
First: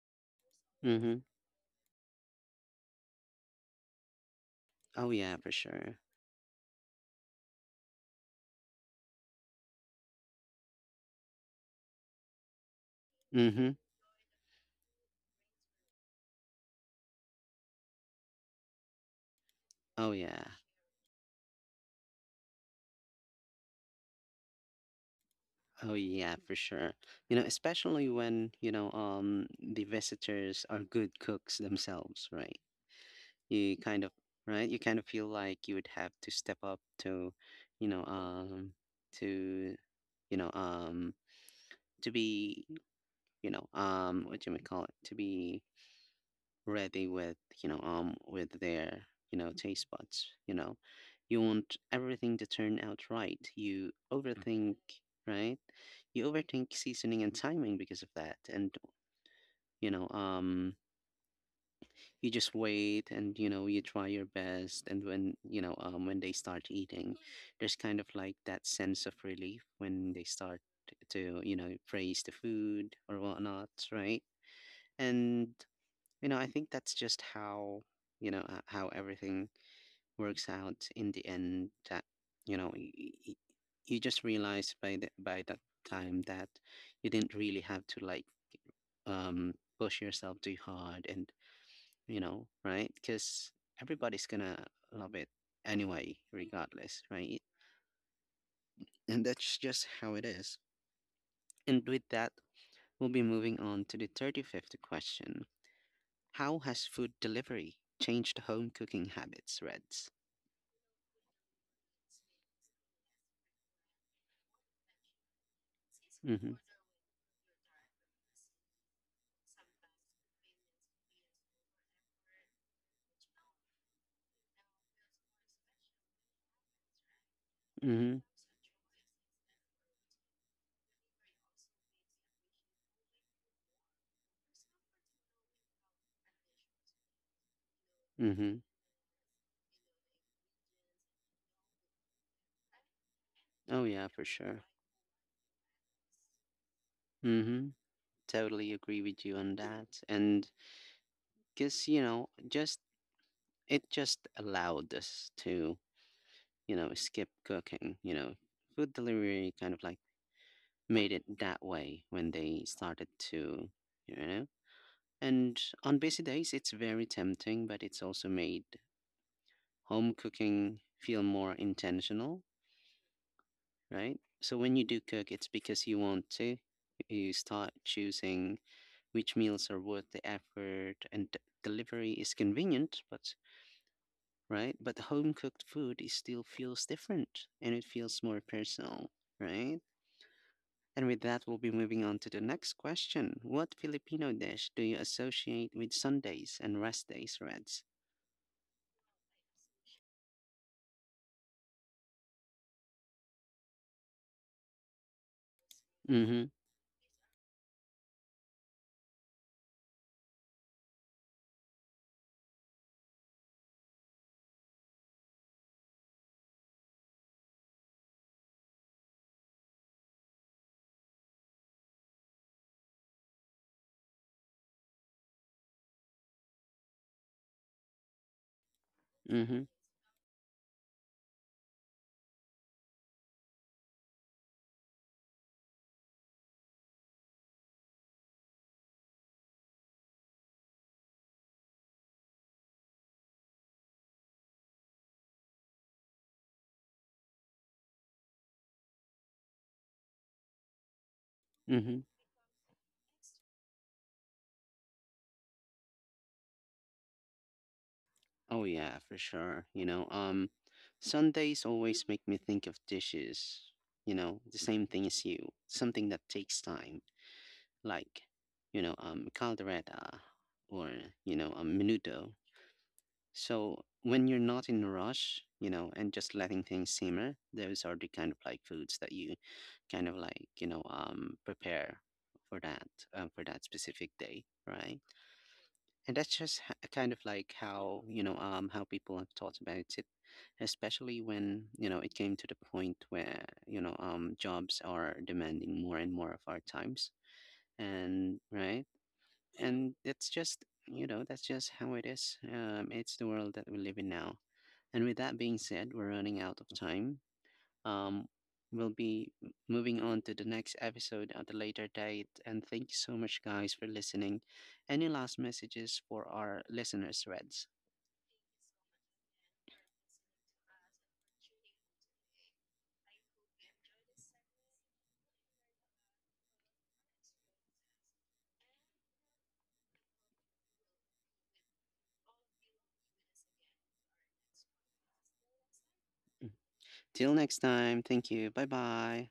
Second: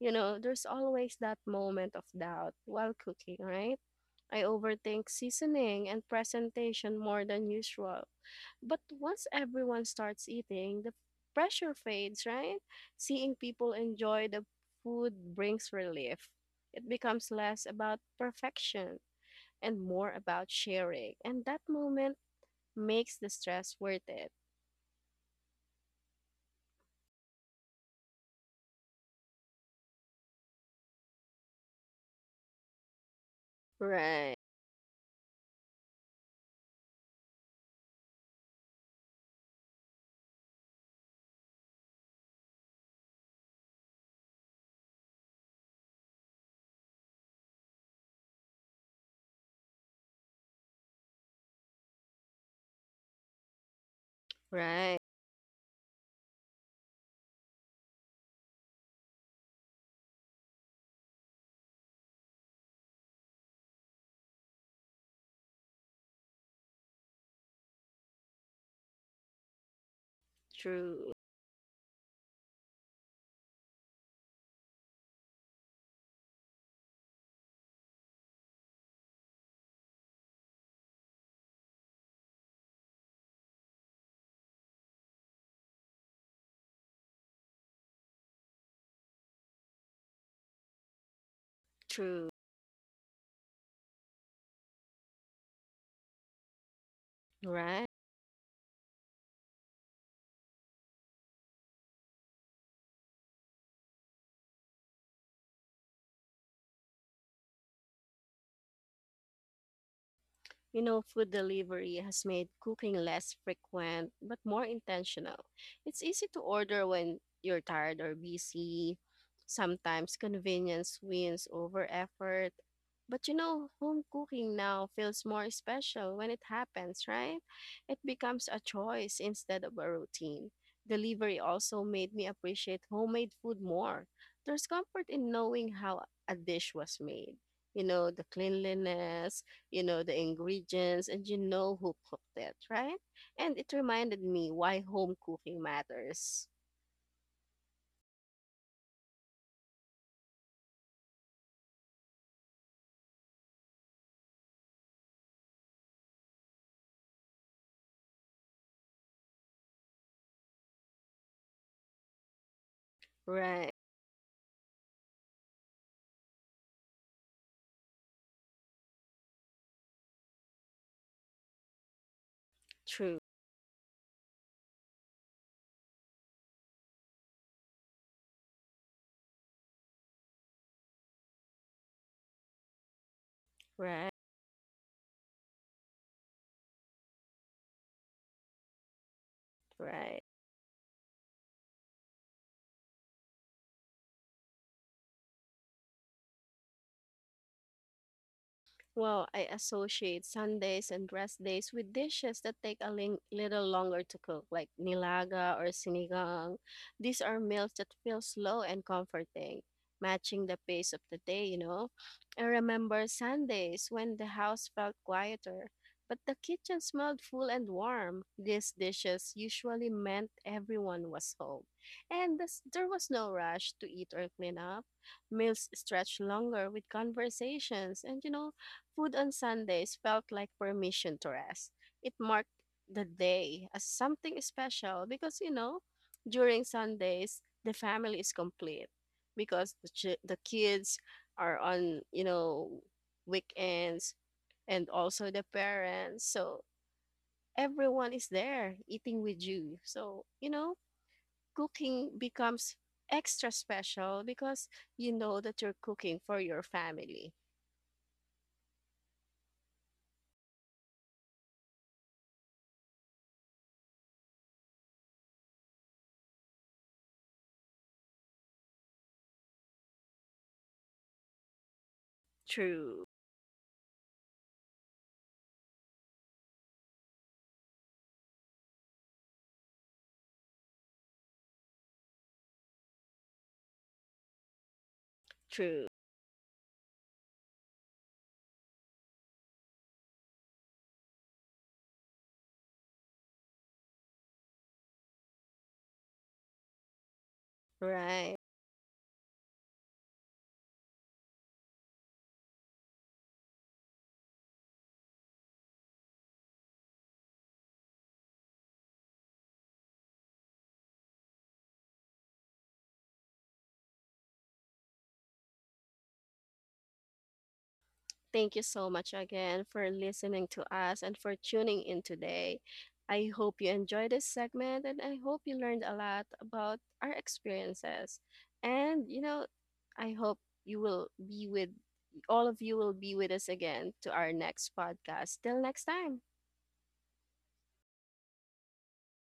S2: There's always
S1: Mm-hmm.
S2: that moment of doubt while cooking, right? I overthink
S1: Oh yeah, for
S2: seasoning
S1: sure.
S2: and presentation more than usual. But once everyone starts eating, the pressure fades, right? Seeing people
S1: Mm-hmm.
S2: enjoy the food brings relief. It becomes less about perfection and more
S1: Oh yeah.
S2: about sharing. And that moment makes the stress worth it.
S1: Oh yeah, for sure. You know, especially when, the visitors are good cooks themselves, right? You kind of
S2: Right,
S1: right? You kind of feel like you would have to step up to, you know, um to you know, um to be, what do you may call it? To be ready with with their taste buds. You want everything to turn out right. You Mm. overthink
S2: right.
S1: right. You overthink seasoning and timing because of that. And you know um you just wait and you try your best. And when when they start eating, there's kind of like that sense of relief when they start
S2: True,
S1: to, you know, praise the food or whatnot, right? And, you know, I think that's just how, how everything works out in the end. That, you know, you just realize by that time that you didn't really have to, like, um push yourself too hard. And, you
S2: true,
S1: know, right? Because everybody's gonna love it anyway, regardless, right? [laughs]
S2: right.
S1: And that's just how it is. And with that, we'll be moving on to the 35th question. How has food delivery changed home cooking habits, Reds?
S2: Food delivery has made cooking less frequent but more intentional. It's easy to
S1: Mm-hmm.
S2: order when you're tired or busy. Sometimes convenience wins over effort. But home cooking now feels more special when it happens, right? It
S1: Mm-hmm.
S2: becomes a choice instead of a routine. Delivery also made me appreciate homemade food more. There's comfort in knowing how a dish was made. The
S1: Mm-hmm.
S2: cleanliness, you know the ingredients, and you know who cooked it, right? And it
S1: Oh yeah,
S2: reminded
S1: for
S2: me
S1: sure.
S2: why home cooking matters.
S1: Mm-hmm. Totally agree with you on that. And because, you know, just it just allowed us to, you know, skip cooking, you know. Food delivery kind of like made it that way when they started to,
S2: Right,
S1: you know. And on busy days it's very tempting, but it's also made home cooking feel more intentional,
S2: true,
S1: right? So when you do cook, it's because you want to. You start choosing which meals are worth the effort. And delivery is convenient, but
S2: right,
S1: right? But home cooked food is still feels different, and it feels more personal, right?
S2: right.
S1: And with that, we'll be moving on to the next question. What Filipino dish do you associate with Sundays and rest days, Reds?
S2: Well, I associate Sundays and rest days with dishes that take a little longer to cook, like nilaga or
S1: Mm-hmm.
S2: sinigang. These are meals that feel slow and comforting, matching the pace of the day, you know. I remember Sundays when the house felt quieter, but the kitchen smelled full and warm. These dishes usually meant everyone was home, and thus there was no rush to eat or clean up. Meals stretched longer with conversations, and you know, food on
S1: Mm-hmm.
S2: Sundays felt like permission to rest. It marked the day as something special because, during Sundays, the family is complete because the, the kids are on, weekends and also the parents. So everyone is there eating with you. So,
S1: Mm-hmm.
S2: cooking becomes extra special because you know that you're cooking for your family.
S1: Oh yeah, for sure. Sundays always make me think of dishes. You know, the same thing as you. Something that takes time, like, caldereta, or menudo.
S2: True,
S1: So when you're not in a rush, you know, and just letting things simmer, those are the kind of like foods that you kind of like, prepare for that, for that specific day, right?
S2: true.
S1: And that's just kind of like how, how people have thought about it, especially when, it came to the point where, jobs are demanding more and more of our times.
S2: Right.
S1: And right. And that's just, you know, that's just how it is. Um, it's the world that we live in now. And with that being said, we're running out of time. Um, we'll be moving on to the next episode at a later date. And thank you so much, guys, for listening. Any last messages for our listeners, Reds?
S2: Thank you so much again for listening to us and for tuning in today. I hope you enjoyed this segment, and I hope you learned a lot about our experiences. And, I hope you will be with all of you will be with us again to our next podcast. Till next time.
S1: Till next time, thank you. Bye bye.